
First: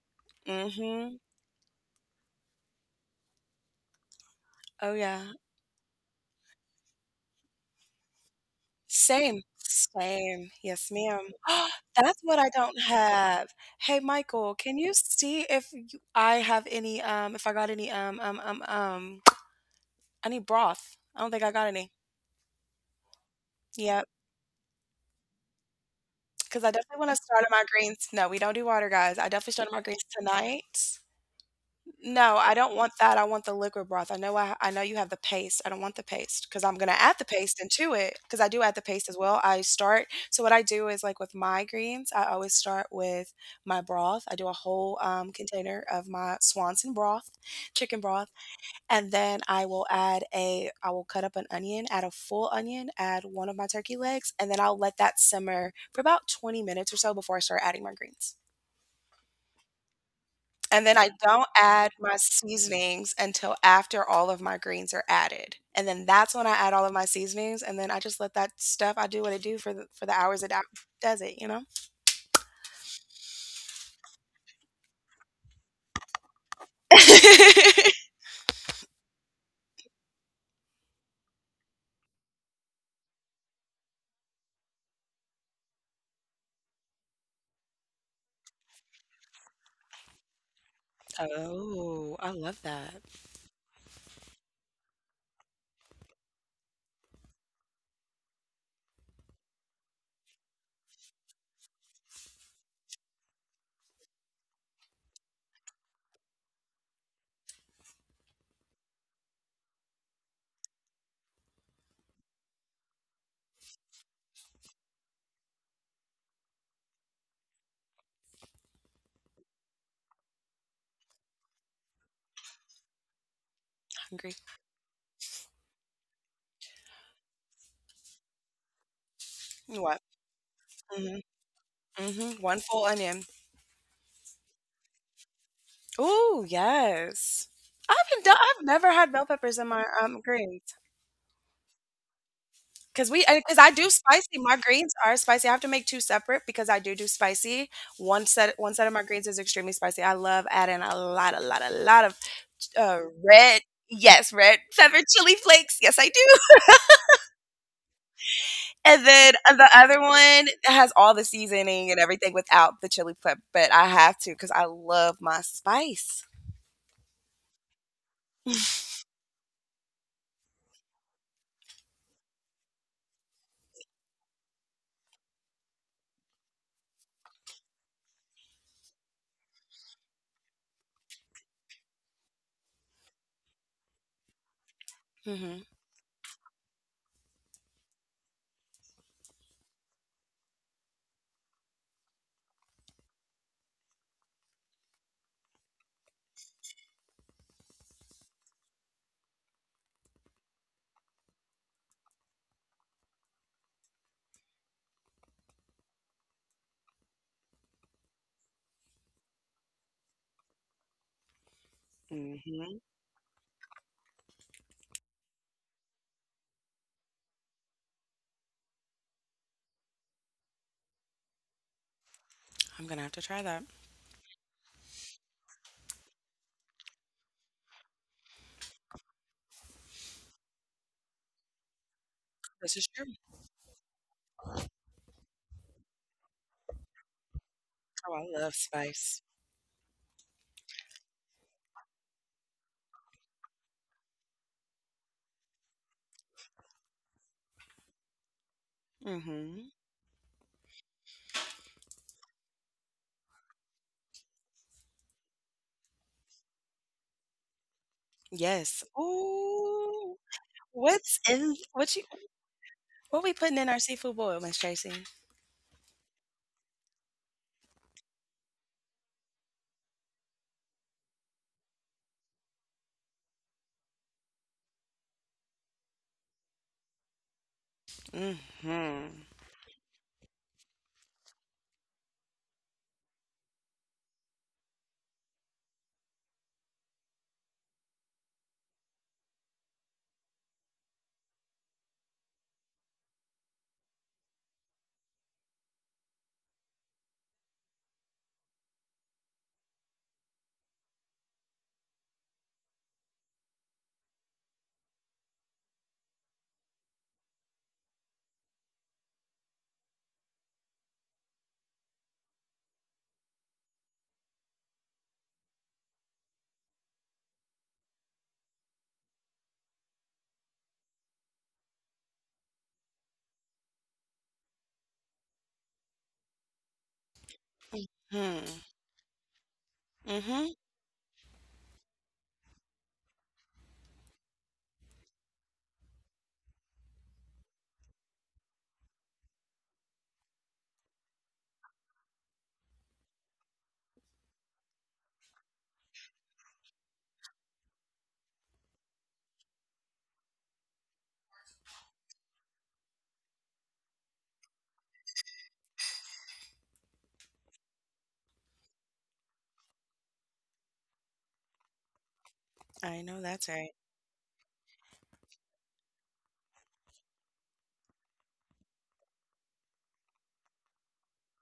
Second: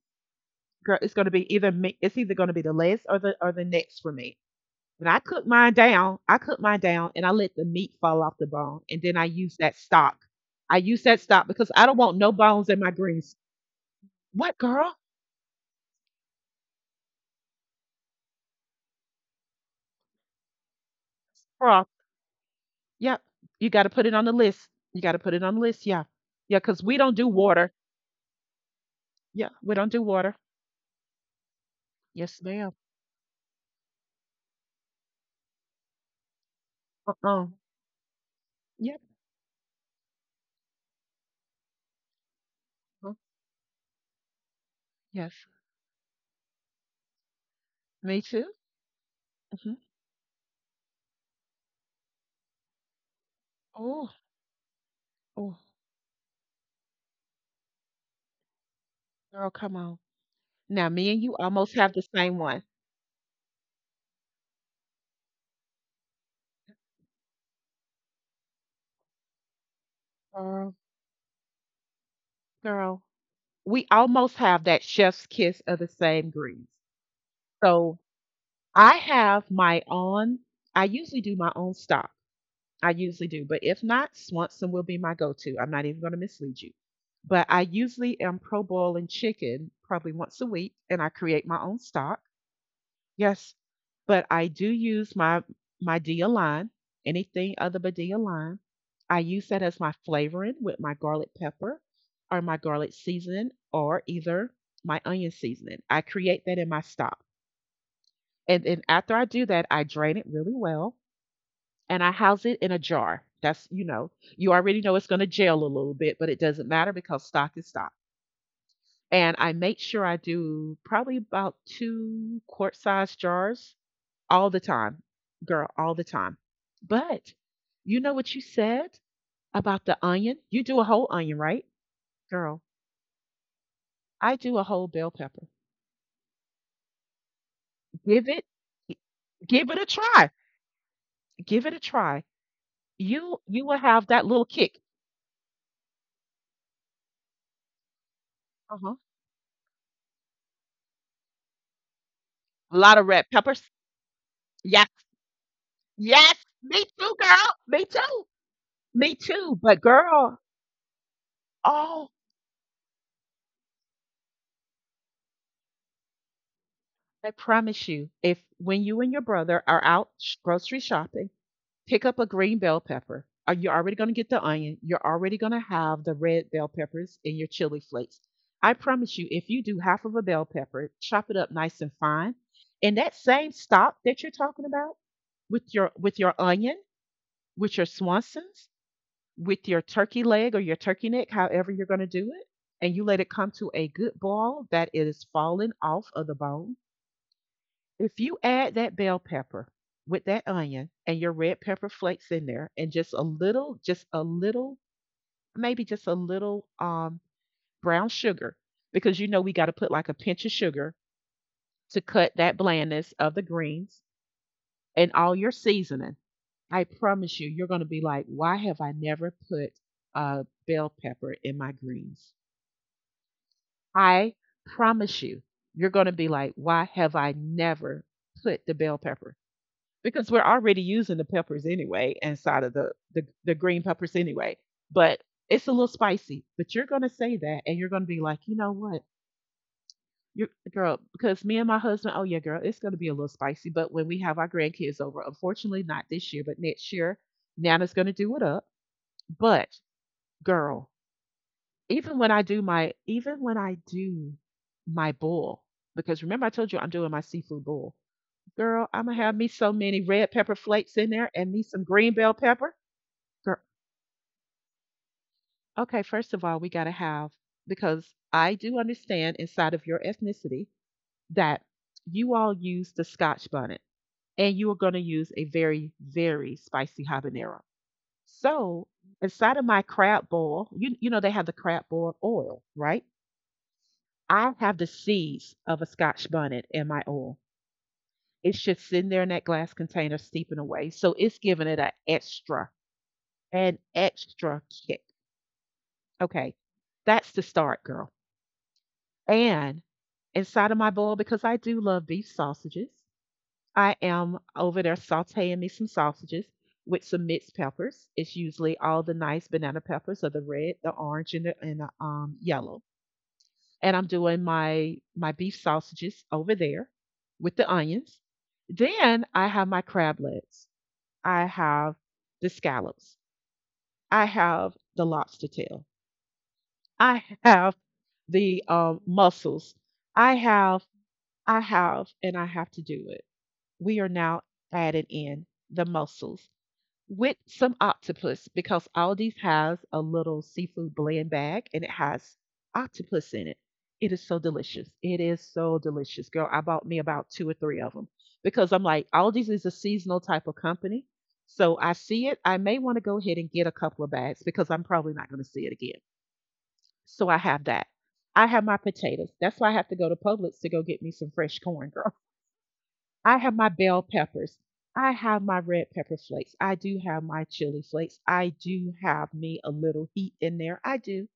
S2: Mm,
S1: Girl, it's
S2: mhm.
S1: gonna be either me. It's either gonna be the legs or the necks for me.
S2: Oh,
S1: When I
S2: yeah.
S1: cook mine down, I cook mine down and I let the meat fall off the bone, and then I
S2: Same,
S1: use that stock.
S2: same.
S1: I
S2: Yes,
S1: use
S2: ma'am.
S1: that stock because
S2: [GASPS]
S1: I don't want
S2: That's
S1: no
S2: what I
S1: bones in
S2: don't
S1: my greens.
S2: have. Hey, Michael,
S1: What,
S2: can you
S1: girl?
S2: see, if you, I have any, if I got any, [SNIFFS] [TSK] I need broth. I don't think I got
S1: Bruh.
S2: any.
S1: Yep. You got to
S2: Yeah,
S1: put it on the list. You got to put it on the list. Yeah. Yeah.
S2: because I
S1: Because we
S2: definitely want
S1: don't
S2: to
S1: do
S2: start on my
S1: water.
S2: greens. No, we don't do water, guys. I
S1: Yeah.
S2: definitely started
S1: We
S2: my
S1: don't do
S2: greens
S1: water.
S2: tonight. No,
S1: Yes,
S2: I
S1: ma'am.
S2: don't want that, I want the liquid broth. I know I know you have the paste. I don't want the paste, because I 'cause I'm gonna add the
S1: Uh.
S2: paste into it, because I do add the
S1: Yep.
S2: paste as well. I start So what I do is, like, with my greens, I always start
S1: uh,
S2: with my broth. I do a whole,
S1: Yes.
S2: container of my Swanson broth, chicken
S1: Me
S2: broth,
S1: too.
S2: and then I
S1: Hmm.
S2: will add a I will cut up an onion, add a full onion, add one of my turkey
S1: Oh,
S2: legs, and then I'll let that
S1: oh,
S2: simmer for about 20 minutes or so before I start adding my greens.
S1: girl, come on.
S2: And
S1: Now,
S2: then I
S1: me and you
S2: don't
S1: almost
S2: add
S1: have the
S2: my
S1: same one.
S2: seasonings until after all of my greens are added. And then that's when I add all of my seasonings, and then I just let that stuff, I do what it do, for the hours it
S1: Girl,
S2: does it, you know?
S1: girl, we almost have that chef's kiss of the same greens. So
S2: [LAUGHS]
S1: I have my own, I usually do my own stock. I usually do. But if not, Swanson will be my go to. I'm not even going to mislead you. But I usually am pro boiling chicken probably once a week and I create my own
S2: Oh,
S1: stock.
S2: I love that.
S1: Yes. But I do use my my Dia line, anything other but Dia line. I use that as my flavoring with my garlic pepper or my garlic seasoning or either my onion seasoning. I create that in my stock. And then after I do that, I drain it really well and I house it in a jar. That's, you know, you already know it's going to gel a little bit, but it doesn't matter because stock is stock. And I make sure I do probably about two quart size jars
S2: Hungry.
S1: all the time, girl, all the time. But you know what you said about the
S2: What?
S1: onion? You do a whole
S2: Mhm,
S1: onion, right?
S2: mhm. one
S1: Girl,
S2: full onion.
S1: I do a whole bell pepper.
S2: Ooh, yes. I have been
S1: Give
S2: done
S1: it
S2: I've never had bell peppers in
S1: give it
S2: my,
S1: a try.
S2: greens.
S1: Give it a try.
S2: 'Cause we
S1: You
S2: cause
S1: you
S2: I
S1: will
S2: do
S1: have that
S2: spicy,
S1: little
S2: my
S1: kick.
S2: greens are spicy, I have to make two separate because I do do spicy. One set of
S1: Uh-huh.
S2: my greens is extremely spicy. I love adding a lot, a lot, a lot of,
S1: A lot of red
S2: red
S1: peppers.
S2: yes, red
S1: Yeah,
S2: pepper chili flakes, yes, I do.
S1: yes,
S2: [LAUGHS]
S1: me too, girl. Me too.
S2: And
S1: Me
S2: then,
S1: too.
S2: the
S1: But
S2: other
S1: girl,
S2: one has all the seasoning and
S1: oh,
S2: everything without the chili pep, but I have to because I love my spice.
S1: I promise you, if when you and your brother are out grocery shopping, pick up a green bell pepper. Are you already going to get the onion? You're already going to have the red bell peppers in your chili flakes. I promise you, if you do half of a bell pepper, chop it up nice and fine, and that same stock that you're talking about
S2: Mhm.
S1: with your onion, with your Swansons, with your turkey leg or your turkey neck, however you're going to do it, and you let it come to a good boil that it is falling off of the bone. If you add that bell pepper with that onion and your red pepper flakes in there and just a little, maybe just a little brown sugar, because you know we got to put like a pinch of sugar to cut that
S2: Mhm.
S1: blandness of the greens and all your seasoning. I promise you, you're going to be like, why have I never put bell pepper in my greens?
S2: I'm gonna have to try that.
S1: I promise you, you're going to be like, why have I never put the bell pepper? Because we're already using the peppers anyway inside of
S2: This is
S1: the,
S2: true.
S1: the, the green peppers anyway. But it's a little spicy. But you're going to say that and you're going to
S2: Oh,
S1: be
S2: I
S1: like,
S2: love
S1: you know what?
S2: spice.
S1: You're, girl, because me and my husband, oh yeah, girl, it's going to be a little spicy. But when we have our grandkids over, unfortunately, not this year, but next year, Nana's going to do it up.
S2: Mhm.
S1: But girl, Even when I do my even when I do my bowl, because remember I told you I'm doing my seafood bowl.
S2: Yes.
S1: Girl, I'm gonna have me so many
S2: Ooh.
S1: red pepper flakes in
S2: What's
S1: there and
S2: in
S1: me some
S2: what you
S1: green bell pepper.
S2: what we putting
S1: Girl,
S2: in our seafood boil, Miss Tracy?
S1: okay, first of all, we gotta have because I do understand inside of your ethnicity that you all use the Scotch bonnet and you are gonna use a very, very spicy habanero. So
S2: Mm-hmm.
S1: inside of my crab boil, you know they have the crab boil oil, right? I have the seeds of a scotch bonnet in my oil. It should sit in there in that glass container steeping away. So it's giving it an extra kick. Okay. That's the start, girl. And inside of my bowl, because I do love beef sausages, I am over there sauteing me some sausages with some mixed peppers. It's usually all the nice banana peppers or the red, the orange, and the yellow. And I'm doing my my beef sausages over there with the onions. Then I have my crab legs. I have the scallops. I have the lobster tail. I have
S2: Hmm.
S1: the mussels. I
S2: Mm-hmm.
S1: have, I have, and I have to do it. We are now added in the mussels with some octopus because Aldi's has a little seafood blend bag and it has octopus in it. It is so delicious. It is so delicious, girl. I bought me about two or three of them because I'm like, Aldi's is a seasonal type of company. So I see it. I may want to go ahead and get a couple of bags because I'm probably not going to see it again. So I have that. I have my potatoes. That's why I have to go to Publix to go get me some fresh corn, girl.
S2: I know
S1: I
S2: that's
S1: have
S2: right.
S1: my bell peppers. I have my red pepper flakes. I do have my chili flakes. I do have me a little heat in there. I do.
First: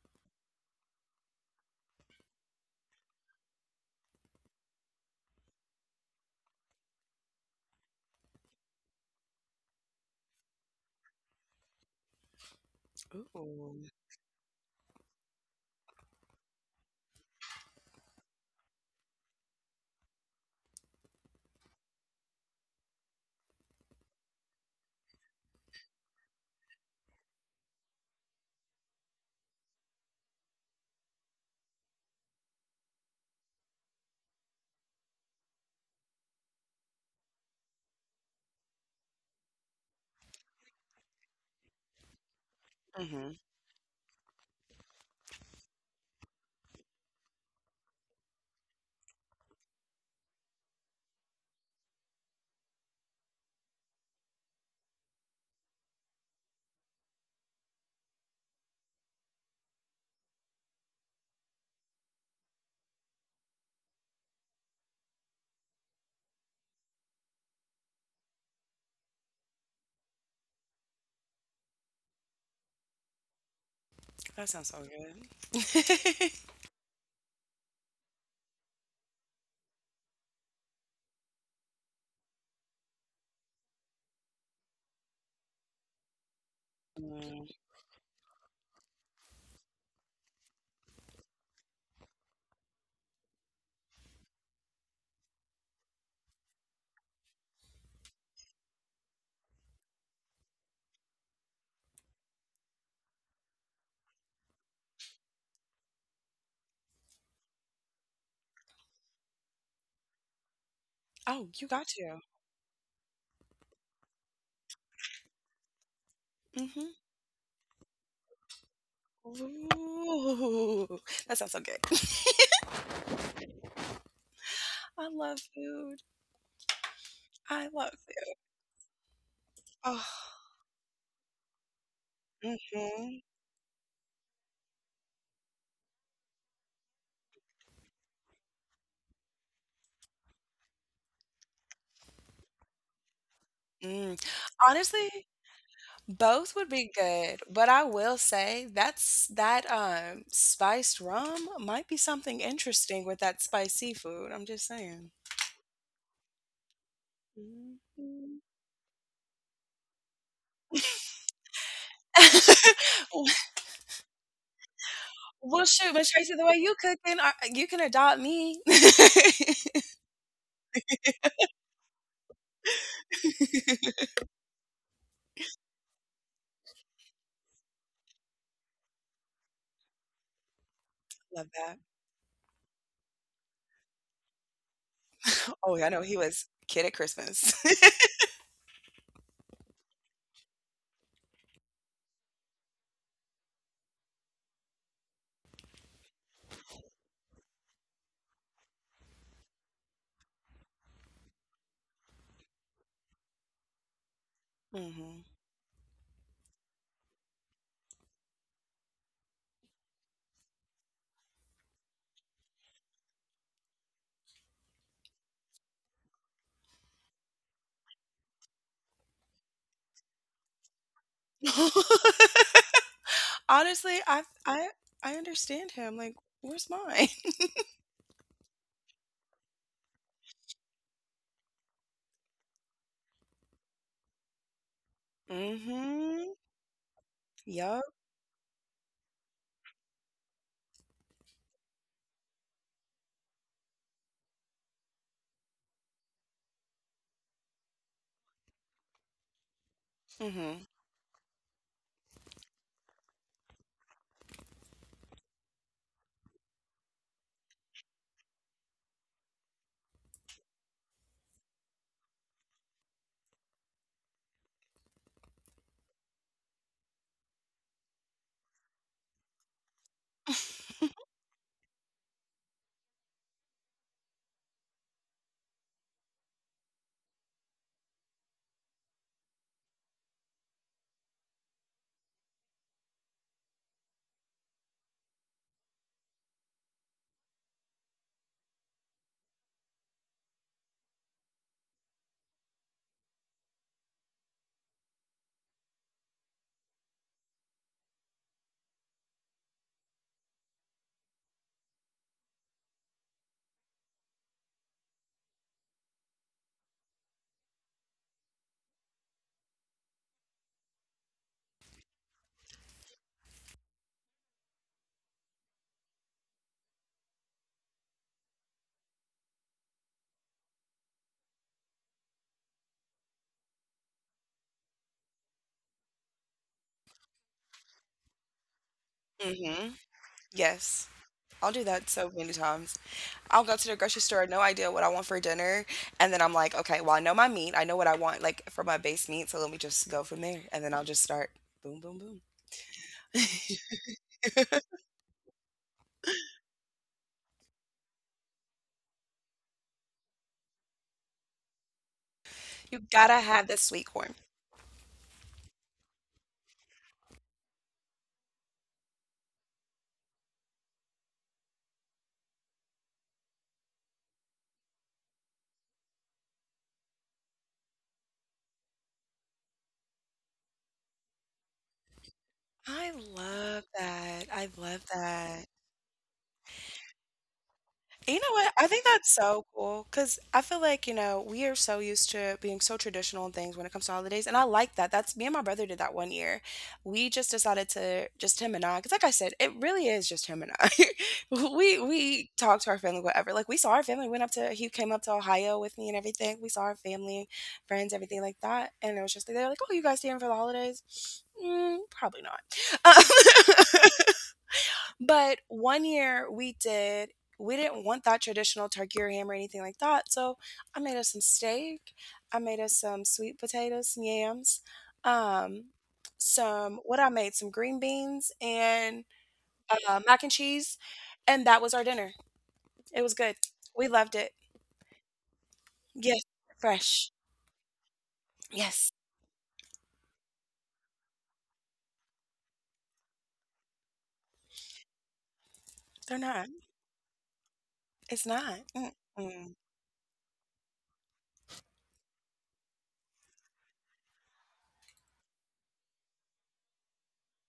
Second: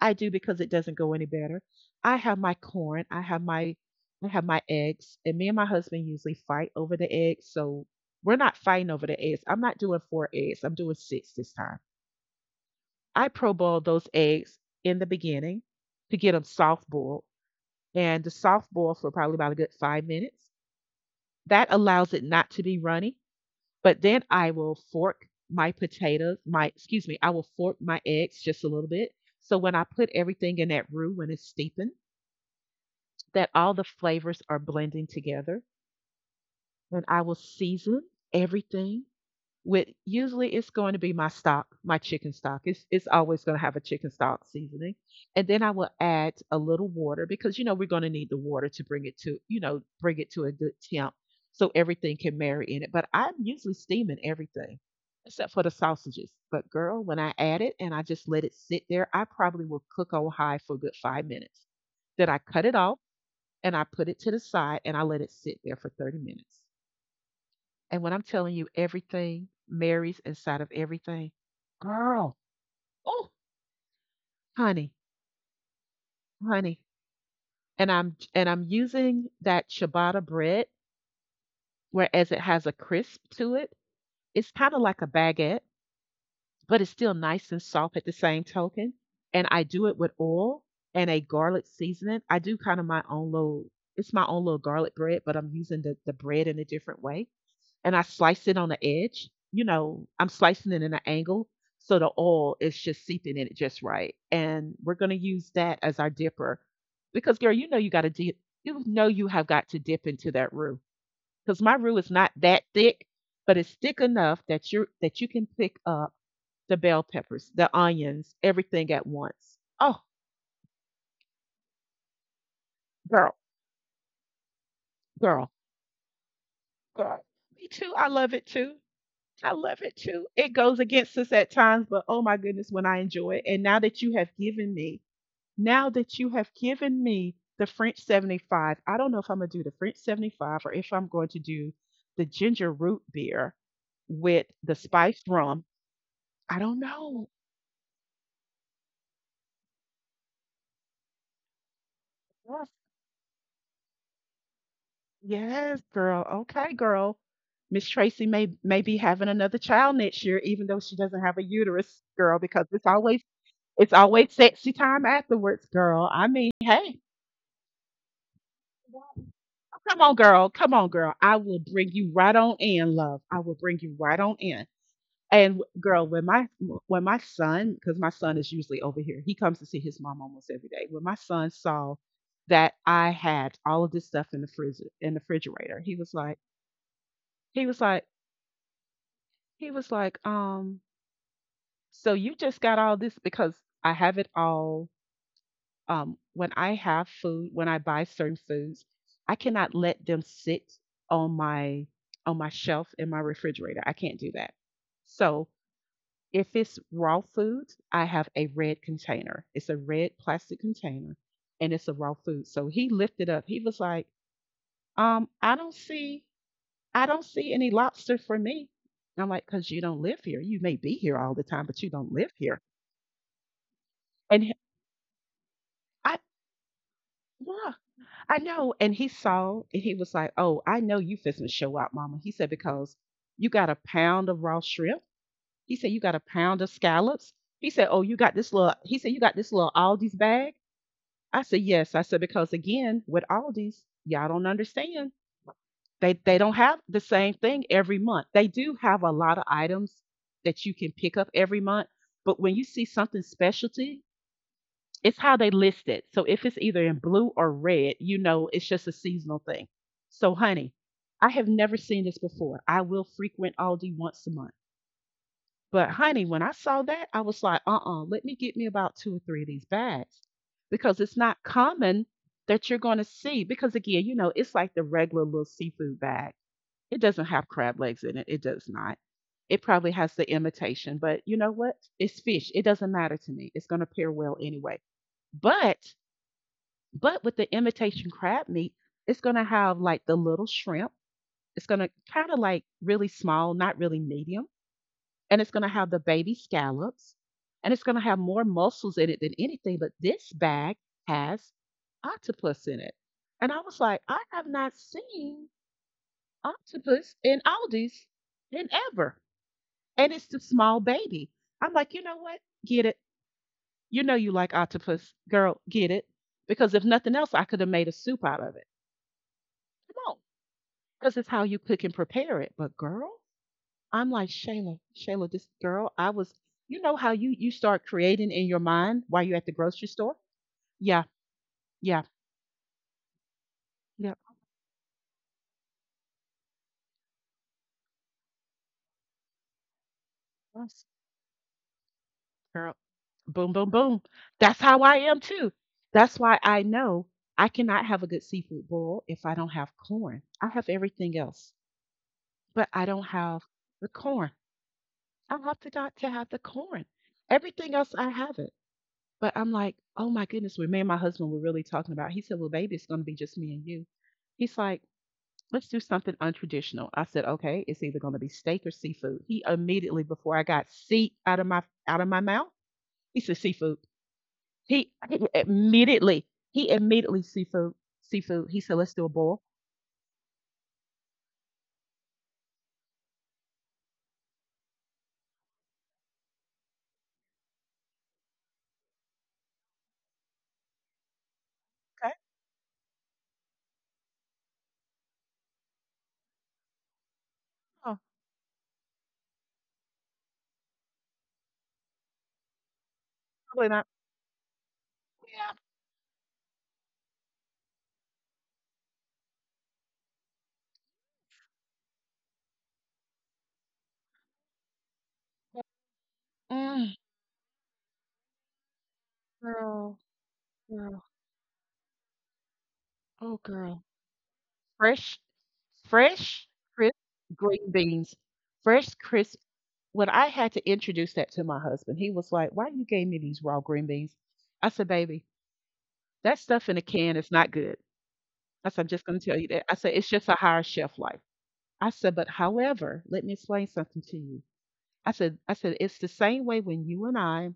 S1: I do because it doesn't go any better. I have my corn. I have my eggs. And me and my husband usually fight over the eggs. So we're not fighting over the eggs. I'm not doing four eggs. I'm doing six this time. I pro
S2: Ooh.
S1: boil those eggs in the beginning to get them soft boiled. And the soft boil for probably about a good 5 minutes. That allows it not to be runny. But then I will fork my potatoes, my, excuse me, I will fork my eggs just a little bit. So when I put everything in that roux, when it's steeping, that all the flavors are blending together. And I will season everything with usually it's going to be my stock, my chicken stock. It's
S2: Mm-hmm.
S1: always going to have a chicken stock seasoning. And then I will add a little water because you know we're going to need the water to bring it to, you know, bring it to a good temp so everything can marry in it. But I'm usually steaming everything except for the sausages. But girl, when I add it and I just let it sit there, I probably will cook on high for a good 5 minutes. Then I cut it off and I put it to the side and I let it sit there for 30 minutes. And when I'm telling you everything marries inside of everything, girl, oh,
S2: That sounds so
S1: honey,
S2: good. [LAUGHS]
S1: honey. And I'm using that ciabatta bread, whereas it has a crisp to it. It's kind of like a baguette, but it's still
S2: Mm.
S1: nice and soft at the same token. And I do it with oil and a garlic seasoning. I do kind of my own little. It's my own little garlic bread, but I'm using the bread in a different way. And I slice it on the edge. You know, I'm slicing it in an angle so the oil is just seeping in it just right. And we're going to use that as our dipper because, girl, you know you got to dip. You know you have got to dip into that roux
S2: Oh,
S1: because
S2: you
S1: my
S2: got
S1: roux is
S2: to.
S1: not that thick, but it's thick enough that you can pick up the
S2: Mm-hmm.
S1: bell peppers, the onions, everything at once. Oh,
S2: Ooh. That sounds so good. [LAUGHS]
S1: girl,
S2: I love
S1: girl,
S2: food.
S1: girl. Me
S2: I
S1: too.
S2: love
S1: I love
S2: food.
S1: it too. I love it
S2: Oh.
S1: too. It goes against us at times, but oh my goodness, when I
S2: Mm-hmm.
S1: enjoy it. And now that you have given me, now that you have given me the French 75, I don't know if I'm going to do the French 75 or if I'm going to do the ginger root beer
S2: Mm.
S1: with the
S2: Honestly,
S1: spiced rum.
S2: both
S1: I
S2: would
S1: don't
S2: be
S1: know.
S2: good, but I will say, that spiced rum might be something
S1: Yes,
S2: interesting with that spicy food. I'm just saying.
S1: yes, girl. Okay, girl. Miss Tracy
S2: Mhm.
S1: may be having another child next year, even though she doesn't have a uterus, girl, because
S2: [LAUGHS]
S1: it's always sexy time
S2: Well,
S1: afterwards,
S2: shoot, Miss
S1: girl. I
S2: Tracy, the
S1: mean,
S2: way you
S1: hey.
S2: cooking, you can adopt me. [LAUGHS] Love
S1: Come on, girl. Come on, girl. I will bring you right on in, love. I will bring you right on in. And girl, when my son, because my son is usually over here, he comes to see his mom almost every day. When my son
S2: that.
S1: saw that I had all of this stuff in the refrigerator,
S2: Oh, yeah,
S1: he
S2: I know
S1: was
S2: he
S1: like,
S2: was kid at Christmas.
S1: he was like, he was like, "So you just got all this because I have it all." When I have food, when I buy certain foods, I cannot let them sit on my shelf in my refrigerator. I can't do that.
S2: [LAUGHS] Hmm.
S1: So if it's raw food, I have a red container. It's a red plastic container, and it's a raw food. So he lifted up. He was like, um, "I don't see, I don't see any lobster for me." And I'm like, "Cause you don't live here. You may be here all the time, but you don't live
S2: [LAUGHS]
S1: here."
S2: Honestly, I
S1: And he-
S2: I I understand him.
S1: I,
S2: Like, where's mine?
S1: yeah. I know. And he saw and he was like, "Oh, I know you fixing to show out, mama." He said, "Because you got a pound of raw shrimp." He said, "You got a
S2: [LAUGHS] Mm-hmm.
S1: pound of scallops." He said,
S2: Yup.
S1: "Oh, you got this little," he said, "you got this little Aldi's bag?" I said, "Yes." I said, "Because again, with Aldi's, y'all don't understand. They don't have the same thing every month. They do have a lot of items that
S2: Mm-hmm.
S1: you can pick up every month. But when you see something specialty, it's how they list it. So if it's either in blue or red, you know it's just a seasonal thing." So, honey, I have never seen this before. I will frequent Aldi once a month. But, honey, when I saw that, I was like, let me get me about two or three of these bags because it's not common that you're going to see. Because, again, it's like the regular little seafood bag. It doesn't have crab legs in it, it does not. It probably has the imitation, but you know what? It's fish. It doesn't matter to me. It's going to pair well anyway. But but with the imitation crab meat, it's going to have like the little shrimp. It's going to kind of like really small, not really medium. And it's going to have the baby scallops. And it's going to have more mussels in it than anything. But this bag has octopus in it. And I was like, I have not seen octopus in Aldi's in ever. And it's the small baby. I'm like, you know what? Get it. You know you like octopus. Girl, get it. Because if nothing else, I could have made a soup out of it. Come on. Because it's how you cook and prepare it. But girl, I'm like, "Shayla, Shayla," this girl, I was, you know how you start creating in your mind while you're at the
S2: Mm-hmm.
S1: grocery store?
S2: Yes.
S1: Yeah,
S2: I'll do that
S1: yeah,
S2: so many times. I'll go to the grocery
S1: yeah.
S2: store, no idea what I want for dinner, and then I'm like, okay, well, I know my meat. I know what I want, like for my base meat, so let me just go from there, and then
S1: Yes,
S2: I'll just start, boom, boom, boom.
S1: girl, boom, boom, boom. That's how I am too. That's why I know I cannot have a good seafood boil if I don't have corn. I have everything else, but
S2: You
S1: I don't
S2: gotta
S1: have
S2: have the
S1: the
S2: sweet corn.
S1: corn. I have to not to have the corn. Everything else I have it. But I'm like, "Oh my goodness," we me and my husband were really talking about. He said, "Well, baby, it's gonna be just me and you." He's like, "Let's do something untraditional." I said, "Okay, it's either gonna be steak or seafood." He immediately, before I got seat out of my mouth,
S2: I
S1: he said,
S2: love
S1: "Seafood."
S2: that. I
S1: He,
S2: love
S1: he
S2: that.
S1: immediately, he immediately seafood,
S2: You know
S1: seafood.
S2: what?
S1: He
S2: I
S1: said,
S2: think
S1: "Let's do a
S2: that's
S1: boil."
S2: so cool, because I feel like, we are so used to being so traditional and things when it comes to holidays. And I like that. That's, me and my brother did that one year. We just decided to, just him and I, because like I said, it really is just him and I. [LAUGHS] we
S1: Okay.
S2: we talked to our family, whatever. Like, we saw our family, went up to he came up to Ohio with me and everything. We saw our family,
S1: Oh,
S2: friends, everything like that. And it was just they were like, oh, you guys staying for the holidays? Mm, probably not. [LAUGHS]
S1: probably not.
S2: But
S1: Yeah.
S2: one year we didn't want that traditional turkey or ham or anything like that. So I made us some steak. I made us some sweet potatoes, some yams, um, some
S1: Mm,
S2: what I made, some green beans and,
S1: girl,
S2: mac and cheese.
S1: girl,
S2: And that was our dinner. It was
S1: oh
S2: good.
S1: girl.
S2: We loved it.
S1: Fresh,
S2: Yes,
S1: fresh, crisp
S2: fresh.
S1: green beans. Fresh,
S2: Yes,
S1: crisp. When I had to introduce that to my husband, he was like, "Why you gave me these raw green beans?" I said, "Baby,
S2: they're
S1: that
S2: not.
S1: stuff in a can is not good."
S2: It's not.
S1: I said, "I'm just going to tell you
S2: Mm-mm.
S1: that." I said, "It's just a higher shelf life." I said, "But however, let me explain something to you." "I said it's the same way when you and I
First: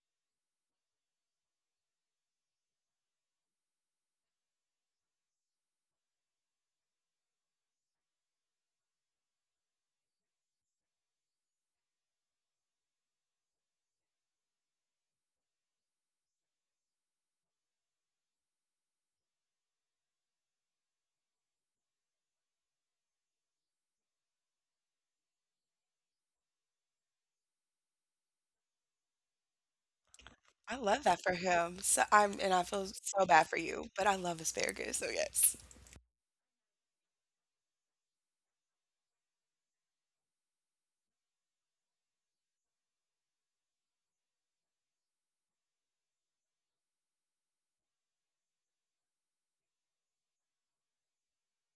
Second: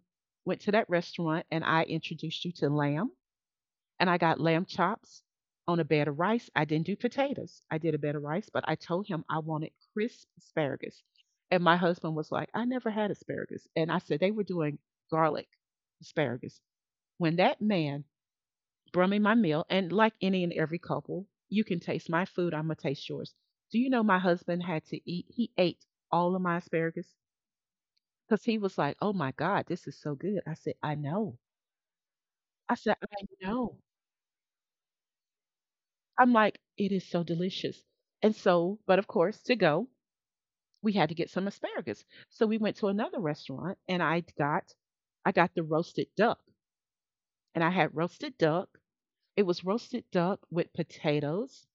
S1: went to that restaurant and I introduced you to lamb, and I got lamb chops on a bed of rice. I didn't do potatoes. I did a bed of rice, but I told him I wanted crisp asparagus. And my husband was like, 'I never had asparagus.' And I said, they were doing garlic asparagus. When that man brought me my meal, and like any and every couple, you can taste my food, I'm going to taste yours. Do you know my husband had to eat? He ate all of my asparagus because he was like, 'Oh my God, this is so good.' I said,
S2: I
S1: 'I
S2: love that for
S1: know.'
S2: him. So, and I
S1: I
S2: feel
S1: said, 'I
S2: so bad for
S1: know.'
S2: you, but I love asparagus. So yes,
S1: I'm like, it is so delicious." And so, but of course, to go, we had to get some asparagus. So we went to another restaurant and I got the roasted duck. And I had roasted duck. It was roasted duck with potatoes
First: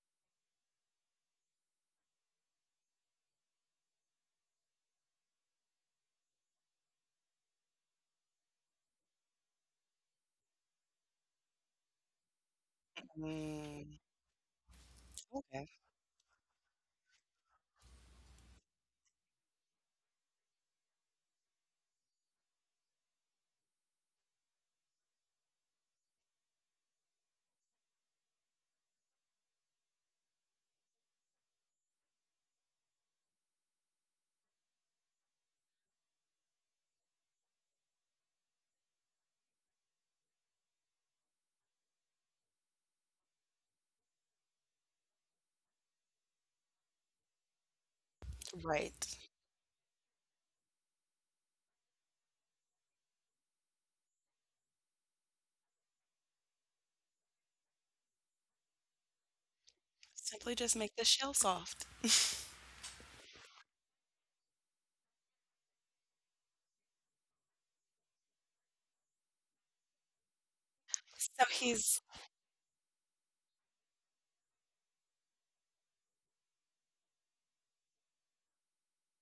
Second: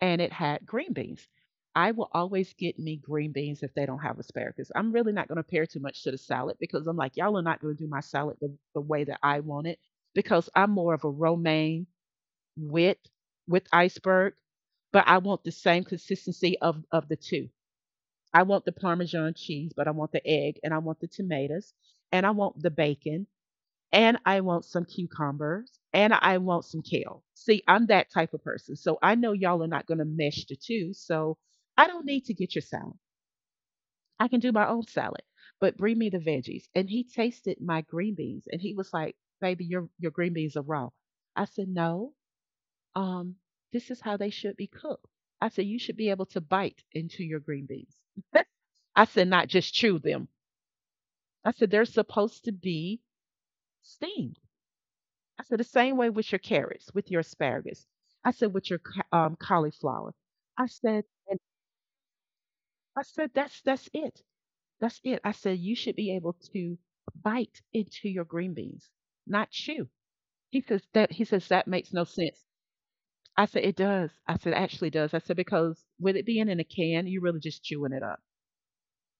S1: and it had green beans. I will always get me green beans if they don't have asparagus. I'm really not going to pair too much to the salad because I'm like, y'all are not going to do my salad the way that I want it because I'm more of a romaine with iceberg, but I want the same consistency of the two. I want the parmesan cheese, but I want the egg and I want the tomatoes and I want the bacon and I want some cucumbers and I want some kale. See, I'm that type of person. So I know y'all are not going to mesh the two, so I don't need to get your salad. I can do my own salad. But bring me the veggies. And he tasted my green beans and he was like, "Baby, your green beans are raw." I said, "No, um, this is how they should be cooked." I said, "You should be able to bite into your green beans." [LAUGHS]
S2: right.
S1: I said, "Not just chew them." I said, "They're supposed to be steamed." I said, "The same way with your carrots, with your asparagus." I said, "With your cauliflower."
S2: Simply
S1: I
S2: just make the
S1: said,
S2: shell
S1: and
S2: soft.
S1: I said, That's it. That's it." I said, "You should be able to bite into your green beans, not chew." He says that, he
S2: So
S1: says, "That makes
S2: he's
S1: no sense." I said, "It does." I said, "It actually does." I said, "Because with it being in a can, you're really just chewing it up."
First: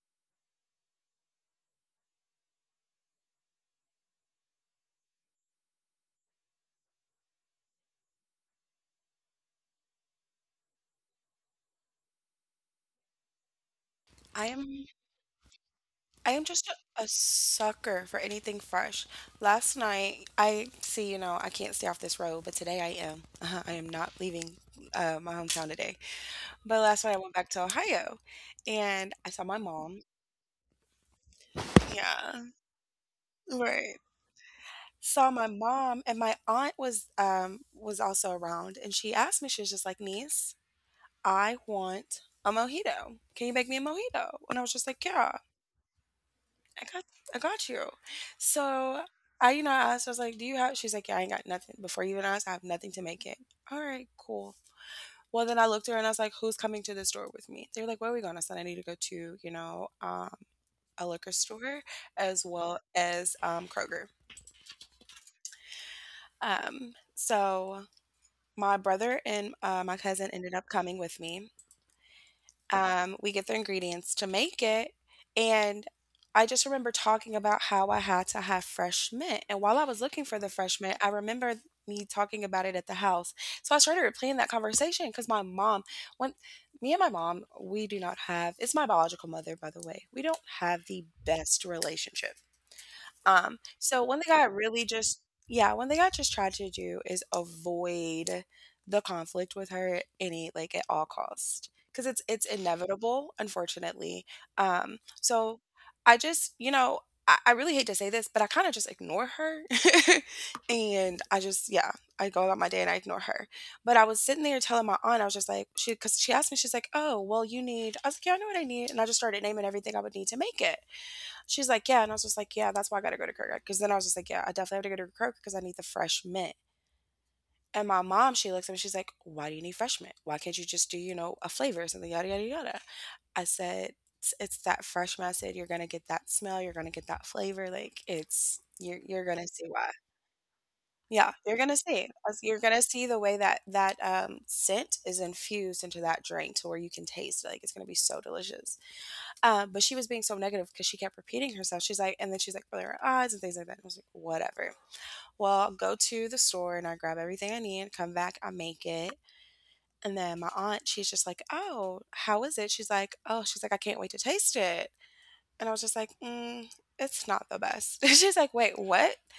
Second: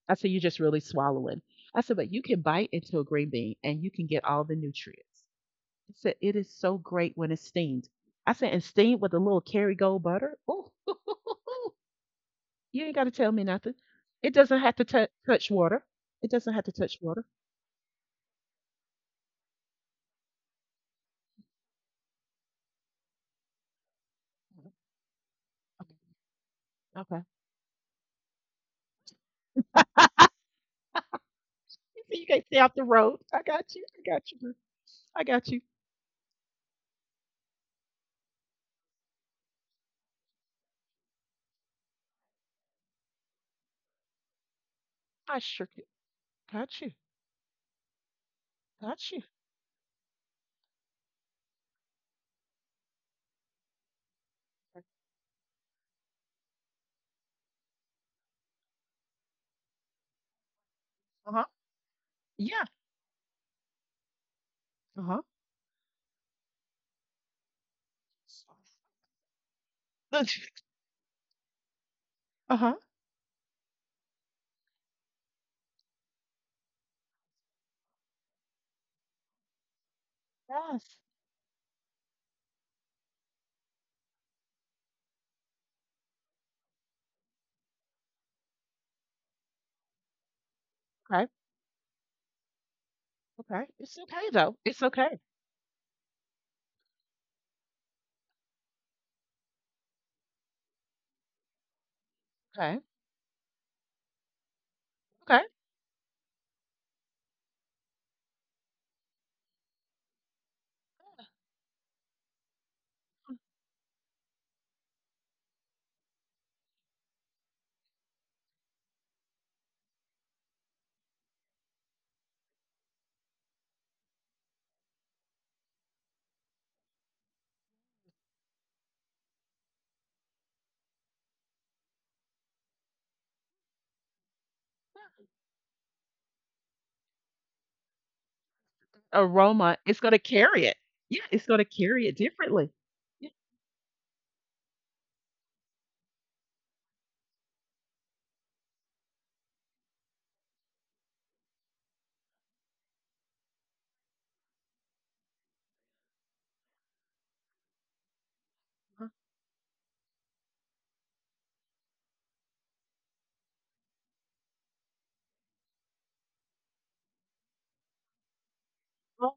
S1: I said, "You're just really swallowing." I said, "But you can bite into a green bean and you can get all the nutrients." I said, "It is so great when it's steamed." I said, "And steamed with a little Kerrygold butter." Ooh, [LAUGHS] you ain't got to tell me nothing. It
S2: I
S1: doesn't have to
S2: am
S1: touch water.
S2: I
S1: It
S2: am
S1: doesn't have
S2: just
S1: to touch
S2: a
S1: water.
S2: sucker for anything fresh. Last night, I see, I can't stay off this road, but today I am. I am not leaving,
S1: Mhm.
S2: my hometown today. But last night
S1: Okay.
S2: I
S1: Okay.
S2: went back to Ohio and I saw my mom.
S1: You see, you
S2: Yeah,
S1: can't stay off the road. I got you.
S2: right.
S1: I got you. I
S2: Saw my
S1: got you.
S2: mom, and my aunt was, was also around, and she asked me, she was just like, "Niece, I want a mojito. Can you make me a mojito?" And I was just like, yeah.
S1: I sure got
S2: I
S1: you.
S2: got I got you. So,
S1: Got you.
S2: I asked, I was like, "Do you have She's like, "Yeah, I ain't got nothing. Before you even asked, I have nothing to make it." All right, cool. Well, then I looked at her and I was like, "Who's coming to the store with me?" They were like, "Where are we going?" I said, I need to go to, a liquor
S1: Uh huh.
S2: store as
S1: Yeah.
S2: well as Kroger.
S1: Uh huh.
S2: So my brother and my cousin ended up
S1: [LAUGHS]
S2: coming with me.
S1: Uh-huh.
S2: We get the ingredients to make it. And I just remember talking about how I had to have fresh mint. And while I was looking for the fresh mint,
S1: Yes.
S2: I remember me talking about it at the house. So I started replaying that conversation because my mom, when me and my mom, we do not have, it's my biological mother, by the way, we don't have the
S1: Okay.
S2: best relationship. Um,
S1: Okay. It's
S2: so one
S1: okay
S2: thing I
S1: though. It's
S2: really just
S1: okay.
S2: yeah, one thing I just tried to do is avoid the conflict with her at any like at all cost because it's
S1: Okay.
S2: inevitable, unfortunately. Um,
S1: Okay.
S2: so I just I really hate to say this, but I kind of just ignore her, [LAUGHS] and I just yeah I go about my day and I ignore her.
S1: [LAUGHS]
S2: But I was sitting there telling my aunt, I was just like, she, because she asked me, she's like, oh, well, you need, I was like, yeah, I know what I need. And I just started naming everything I would need to make it. She's like, yeah. And I was just like, yeah, that's why I got to go to Kroger. Because then I was just like, yeah, I definitely have to go to Kroger because I need the fresh mint. And my mom, she looks at me, she's like, why do you need fresh mint? Why can't you just do, you know, a flavor or something, yada, yada, yada. I said, it's that fresh mint. I said, you're going to get that smell. You're going to get that flavor. Like, it's, you're going to see
S1: Aroma.
S2: why.
S1: It's going to carry it. Yeah,
S2: Yeah,
S1: it's
S2: you're
S1: going to
S2: gonna
S1: carry
S2: see.
S1: it
S2: As- You're
S1: differently.
S2: gonna see the
S1: Yeah.
S2: way that that scent is infused into that drink, to where you can taste it. Like it's gonna be so delicious. But she was being so negative because she kept repeating herself. She's like, and then she's like, rolling her eyes and things like that. And I was like, whatever. Well, I'll go to the store and I grab everything I need, come back, I make
S1: Uh,
S2: it. And then my aunt, she's just like, oh, how is it? She's like, oh, she's like, I can't wait to taste it. And I was just like, mm, it's not the best. [LAUGHS] She's like, wait, what?
S1: oh,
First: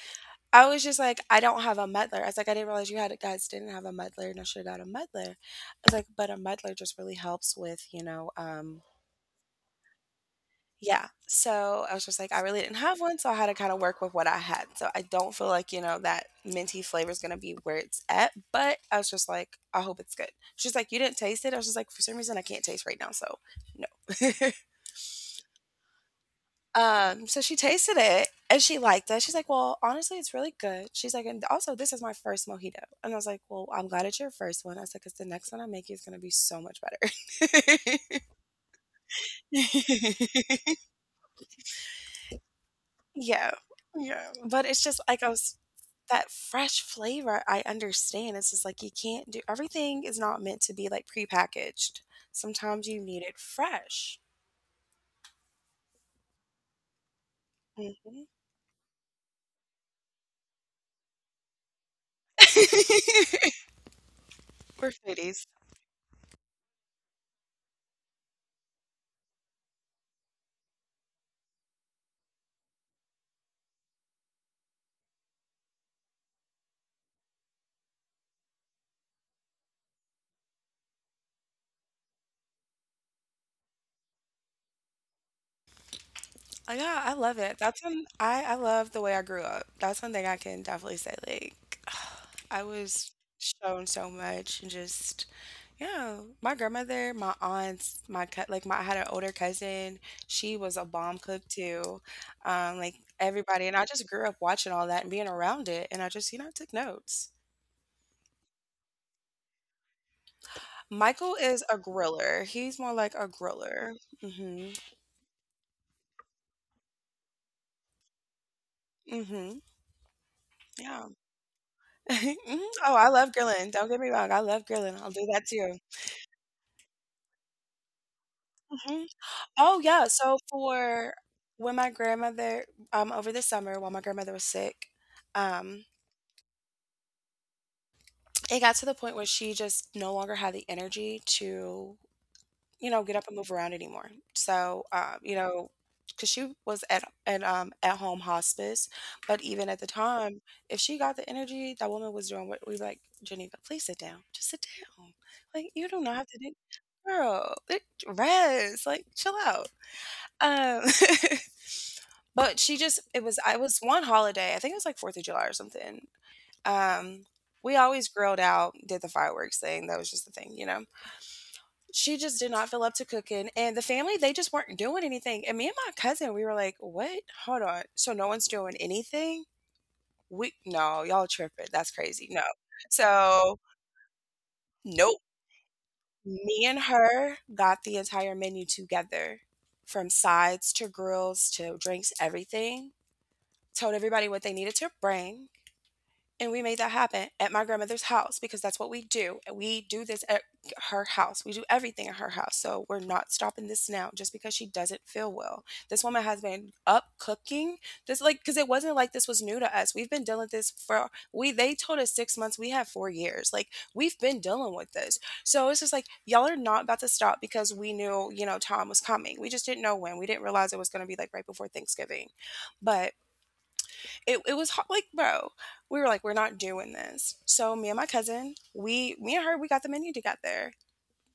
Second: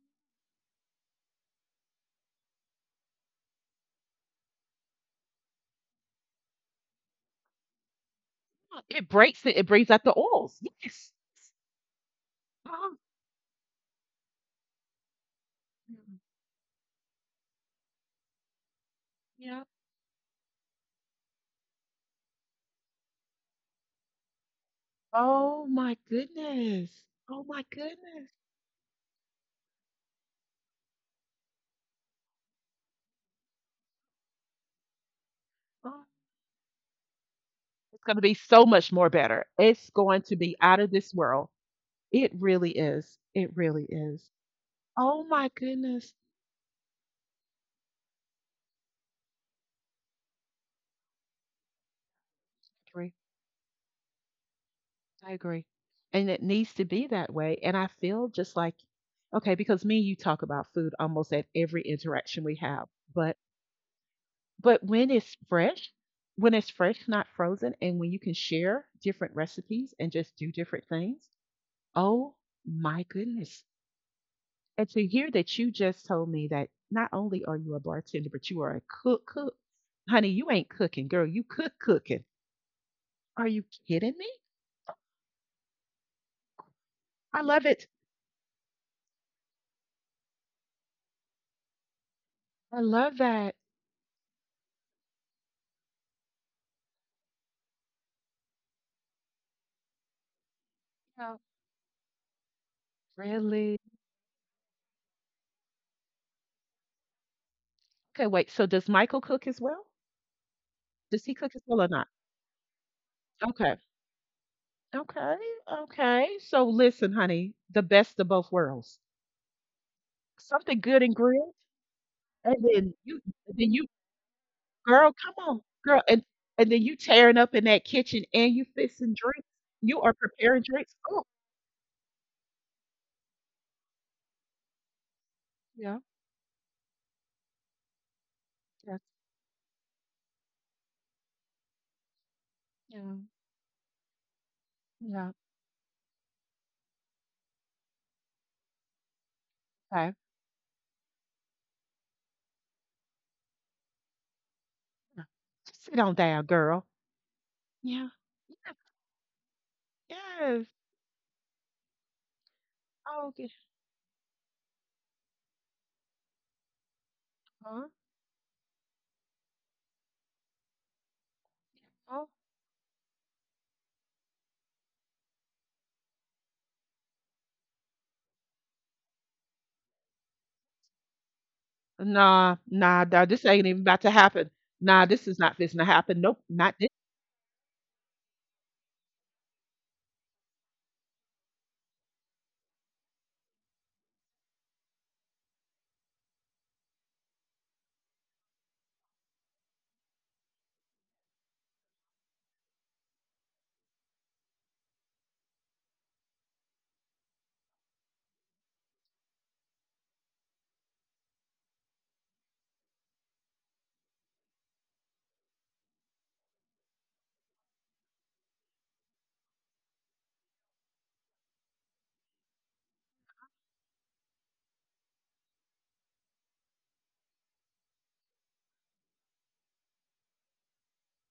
S2: I was just like, I don't have a muddler. I was like, I didn't realize you had guys didn't have a muddler, and I should have got a muddler. I was like, but a muddler just really helps with.
S1: yeah. It breaks it. It brings out the oils.
S2: Yeah.
S1: Yes.
S2: So I was just like, I really didn't
S1: Oh,
S2: have one, so I had to kind of work with what I had. So I don't feel like, you know,
S1: mm,
S2: that minty flavor is gonna be where it's at, but I was just like,
S1: yeah.
S2: I hope it's good. She's like, you didn't taste it? I was just like, for some reason I can't taste right now, so no.
S1: Oh my
S2: [LAUGHS]
S1: goodness.
S2: So
S1: Oh
S2: she
S1: my
S2: tasted it
S1: goodness.
S2: and she liked it. She's like, well, honestly, it's really good. She's like, and also this is my first mojito. And I was like, well, I'm glad it's your first one. I was like, because the next one I make is
S1: Oh,
S2: gonna be so much better.
S1: it's going to be so much more better. It's going to
S2: [LAUGHS]
S1: be out of this world. It really is.
S2: Yeah.
S1: It really is.
S2: Yeah. But it's just like
S1: Oh
S2: I
S1: my
S2: was.
S1: goodness.
S2: That fresh flavor, I understand. It's just like you can't do, everything is not meant to be like prepackaged. Sometimes you
S1: Agree.
S2: need it fresh.
S1: I agree. And it needs to be that way. And I
S2: Mhm.
S1: feel just like, okay, because me and you talk about food almost at every interaction we have.
S2: [LAUGHS]
S1: But but
S2: We're
S1: when it's
S2: foodies.
S1: fresh, when it's fresh, not frozen, and when you can share different recipes and just do different things, oh my goodness. And to hear that you just told me that not only are you a bartender, but you are a cook cook. Honey, you ain't cooking, girl. You cook cooking. Are you kidding me?
S2: Oh, yeah, I love
S1: I
S2: it.
S1: love
S2: That's
S1: it.
S2: when I love the way I grew up. That's one thing I can definitely say. Like, [SIGHS] I
S1: I
S2: was
S1: love that.
S2: shown so much and just, yeah, my grandmother, my aunts, my cut like my, I had an older cousin. She was a bomb
S1: Yeah.
S2: cook too. Like everybody, and
S1: Really?
S2: I just grew up watching all that and being around it, and I just you know took notes.
S1: Okay, wait. So does Michael cook as well? Does
S2: Michael
S1: he cook
S2: is
S1: as
S2: a
S1: well or not?
S2: griller. He's more like a
S1: Okay.
S2: griller. Mm-hmm.
S1: Okay. Okay. So listen, honey, the best of both worlds.
S2: Mm-hmm.
S1: Something
S2: Yeah.
S1: good and grilled,
S2: [LAUGHS]
S1: and
S2: Mhm. Oh,
S1: then
S2: I
S1: you,
S2: love grilling.
S1: then
S2: Don't
S1: you,
S2: get me wrong. I love grilling. I'll
S1: girl,
S2: do
S1: come
S2: that
S1: on,
S2: too.
S1: girl, and then you tearing up in that kitchen and you
S2: Mhm.
S1: fixing drinks.
S2: Oh,
S1: You
S2: yeah.
S1: are
S2: So
S1: preparing drinks.
S2: for
S1: Oh,
S2: when my grandmother, over the summer while my grandmother was sick, um,
S1: yeah,
S2: it got to the
S1: yeah,
S2: point where she just no longer had the energy to, you know, get
S1: yeah,
S2: up and move around anymore. So, you
S1: yeah.
S2: know, because she was at home hospice, but even at the
S1: Okay.
S2: time, if she got the energy, that woman was doing, what, we were like, Geneva, please sit down. Just sit down.
S1: Yeah.
S2: Like you do
S1: Sit
S2: not
S1: on
S2: have to
S1: down,
S2: do.
S1: girl.
S2: Girl, like,
S1: Yeah.
S2: rest, like, chill out.
S1: Yes.
S2: Um, [LAUGHS] but she just, it
S1: Oh,
S2: was,
S1: okay.
S2: I was, one holiday, I think it was like 4th of July or something. Um, we
S1: Huh?
S2: always grilled out, did the fireworks thing. That was just the thing, you know. She
S1: Oh,
S2: just did not feel up to cooking, and the family they just weren't doing anything. And me and my cousin, we were like, "What? Hold on. So no one's doing anything? We, no, y'all tripping. That's crazy. No."
S1: nah, nah, nah, this
S2: So,
S1: ain't even about to happen. Nah,
S2: nope.
S1: this is not fixing to happen. Nope,
S2: Me
S1: not
S2: and
S1: this.
S2: her got the entire menu together, from sides to grills to drinks, everything. Told everybody what they needed to bring. And we made that happen at my grandmother's house because that's what we do. We do this at her house. We do everything at her house. So we're not stopping this now just because she doesn't feel well. This woman has been up cooking this, like, because it wasn't like this was new to us. We've been dealing with this for, we they told us 6 months. We have 4 years. Like we've been dealing with this. So it's just like y'all are not about to stop because we knew, you know, Tom was coming. We just didn't know when. We didn't realize it was gonna be like right before Thanksgiving. But it was hard, like bro, we were like, we're not doing this. So me and my cousin, we, me and her, we got the menu together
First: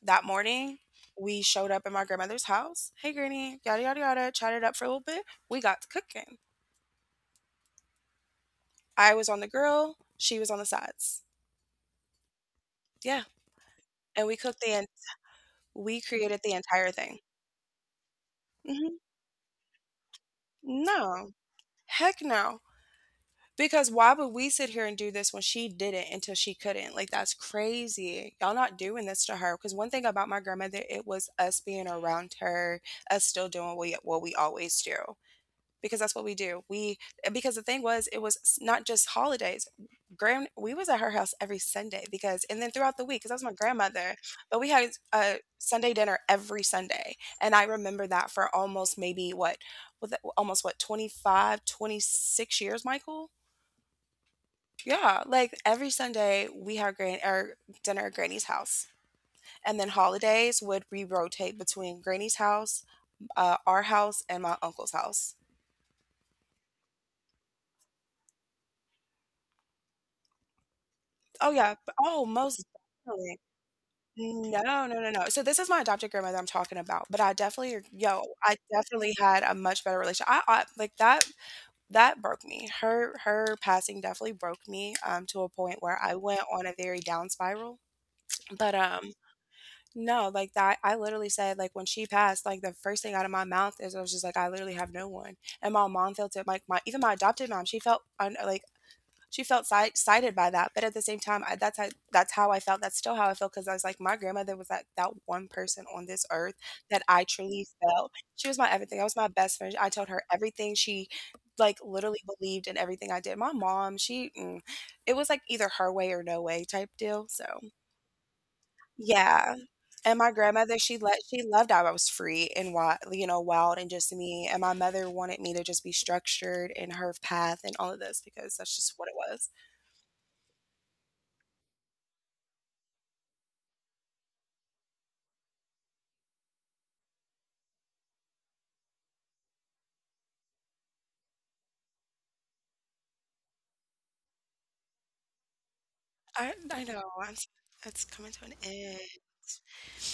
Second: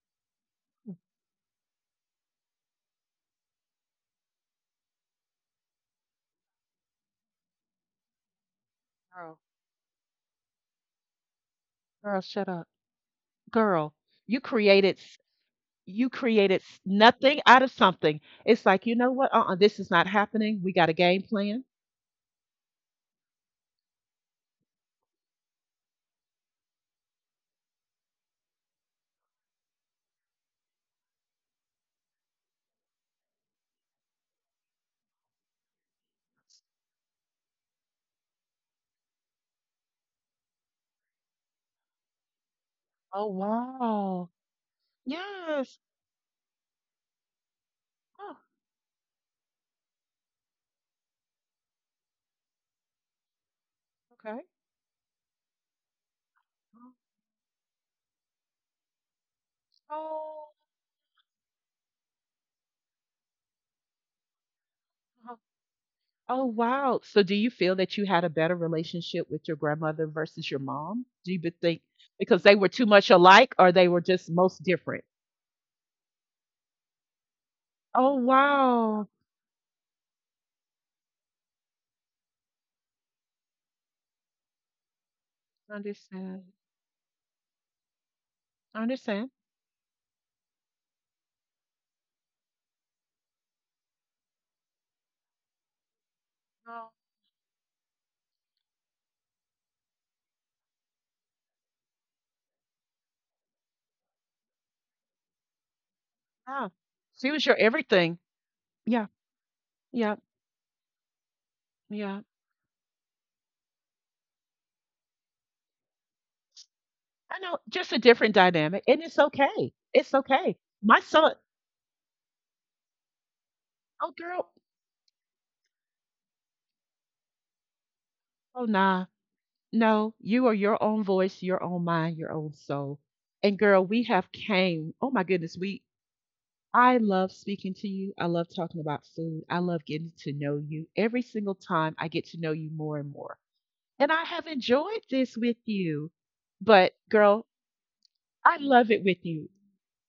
S2: that morning. We showed up at my grandmother's house, hey granny, yada yada yada, chatted up for a little bit. We got to cooking. I was
S1: Girl,
S2: on the grill, she was on the sides.
S1: girl, shut up.
S2: Yeah,
S1: Girl,
S2: and
S1: You created, s-
S2: we
S1: you
S2: created the
S1: created s-
S2: entire thing.
S1: nothing out of something. It's like, you
S2: Hmm.
S1: know what? Uh-uh, this is not happening. We got a game
S2: No.
S1: plan.
S2: Heck no. Because why would we sit here and do this when she did it until she couldn't? Like that's crazy. Y'all not doing this to her. Because one thing about my grandmother, it was us being around her, us still doing what we always do. Because that's what we do. We, because the thing was, it was not just holidays. Grand, we was at her house every Sunday because, and then throughout the week,
S1: Oh
S2: because that was my grandmother.
S1: wow.
S2: But we had a
S1: Yes.
S2: Sunday dinner every Sunday, and I remember that
S1: Oh.
S2: for almost maybe what, was almost what, 25, 26 years, Michael.
S1: Okay.
S2: Yeah, like every Sunday we
S1: Oh.
S2: have gran, our dinner at Granny's house. And then holidays would, we rotate between Granny's house, our house, and my uncle's house.
S1: Oh. Oh, wow. So do you feel that you had a better relationship with your grandmother versus your mom? Do you
S2: Oh yeah.
S1: think
S2: b- Oh,
S1: because they
S2: most
S1: were too much
S2: definitely.
S1: alike or they were just most
S2: No, no,
S1: different?
S2: no, no. So this is my adopted grandmother I'm talking about. But I definitely,
S1: Oh,
S2: yo, I
S1: wow.
S2: definitely had a much better relation. I like that. That broke me. Her passing definitely broke me, to a point where I went
S1: Understand.
S2: on a very down spiral. But
S1: Understand.
S2: no, like that, I literally said, like, when she passed, like, the first thing out of my mouth is, I was just like, I literally have no one. And my mom felt it, like, my,
S1: Oh,
S2: even my adopted mom, she felt, un, like, she felt si- sighted by that. But at the same time, I, that's how I felt. That's still how I felt. Cause I was like, my grandmother was like that one person on this earth
S1: wow.
S2: that I
S1: She was your
S2: truly felt.
S1: everything.
S2: She was my everything. I
S1: Yeah.
S2: was my best friend. I told
S1: Yeah.
S2: her everything. She, like, literally
S1: Yeah.
S2: believed in everything I did. My mom, she, mm, it was like either her way or no way type deal.
S1: I
S2: So.
S1: know, just a different dynamic and it's
S2: Yeah,
S1: okay. It's
S2: and my
S1: okay.
S2: grandmother,
S1: My son,
S2: she loved how I was free and wild, you know, wild and just
S1: oh,
S2: me,
S1: girl.
S2: and my mother wanted me to just be structured in her path and all of this because
S1: Oh,
S2: that's just what
S1: nah.
S2: it was.
S1: No, you are your own voice, your own mind, your own soul. And girl, we have came. Oh my goodness, we I love speaking to you. I love talking about food. I love getting to know you. Every single time I get to know you more and more. And I have enjoyed this with you.
S2: I
S1: But
S2: know. I'm s,
S1: girl,
S2: it's coming to an
S1: I love
S2: end.
S1: it with you.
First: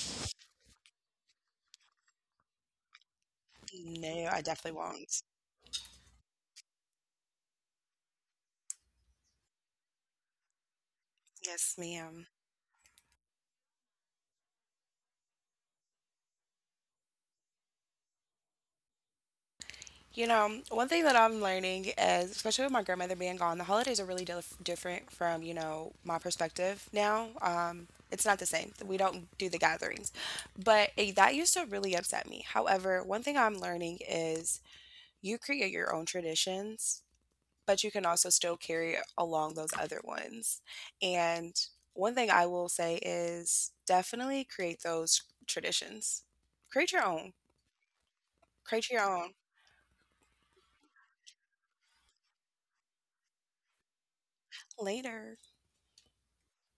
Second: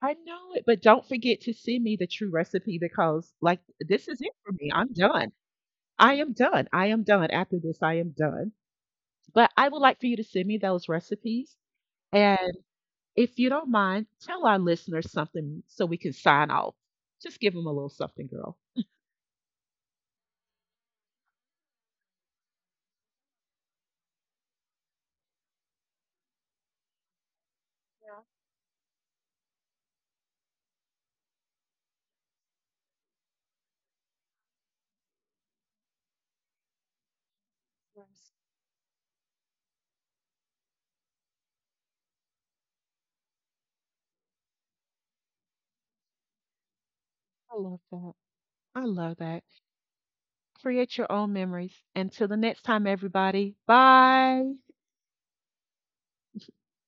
S1: I know it, but don't forget to send me the true recipe because, like, this is
S2: No,
S1: it
S2: I
S1: for me.
S2: definitely
S1: I'm
S2: won't.
S1: done. I am done. I am done. After this, I am done. But I would like for you to send me those recipes.
S2: Yes, ma'am.
S1: And if you don't mind, tell our listeners something so we can sign off. Just give them a little something, girl.
S2: You know, one thing that I'm learning is, especially with my grandmother being gone, the holidays are really dif- different from, you know, my perspective now. It's not the same. We don't do the gatherings. But it, that used to really upset me. However, one thing I'm learning is you create your own traditions, but you can also still carry along those other ones. And one thing I will say is definitely create those traditions. Create your own.
S1: I love that. I
S2: Create your
S1: love
S2: own.
S1: that. Create your own memories. Until the next time, everybody. Bye.
S2: Later.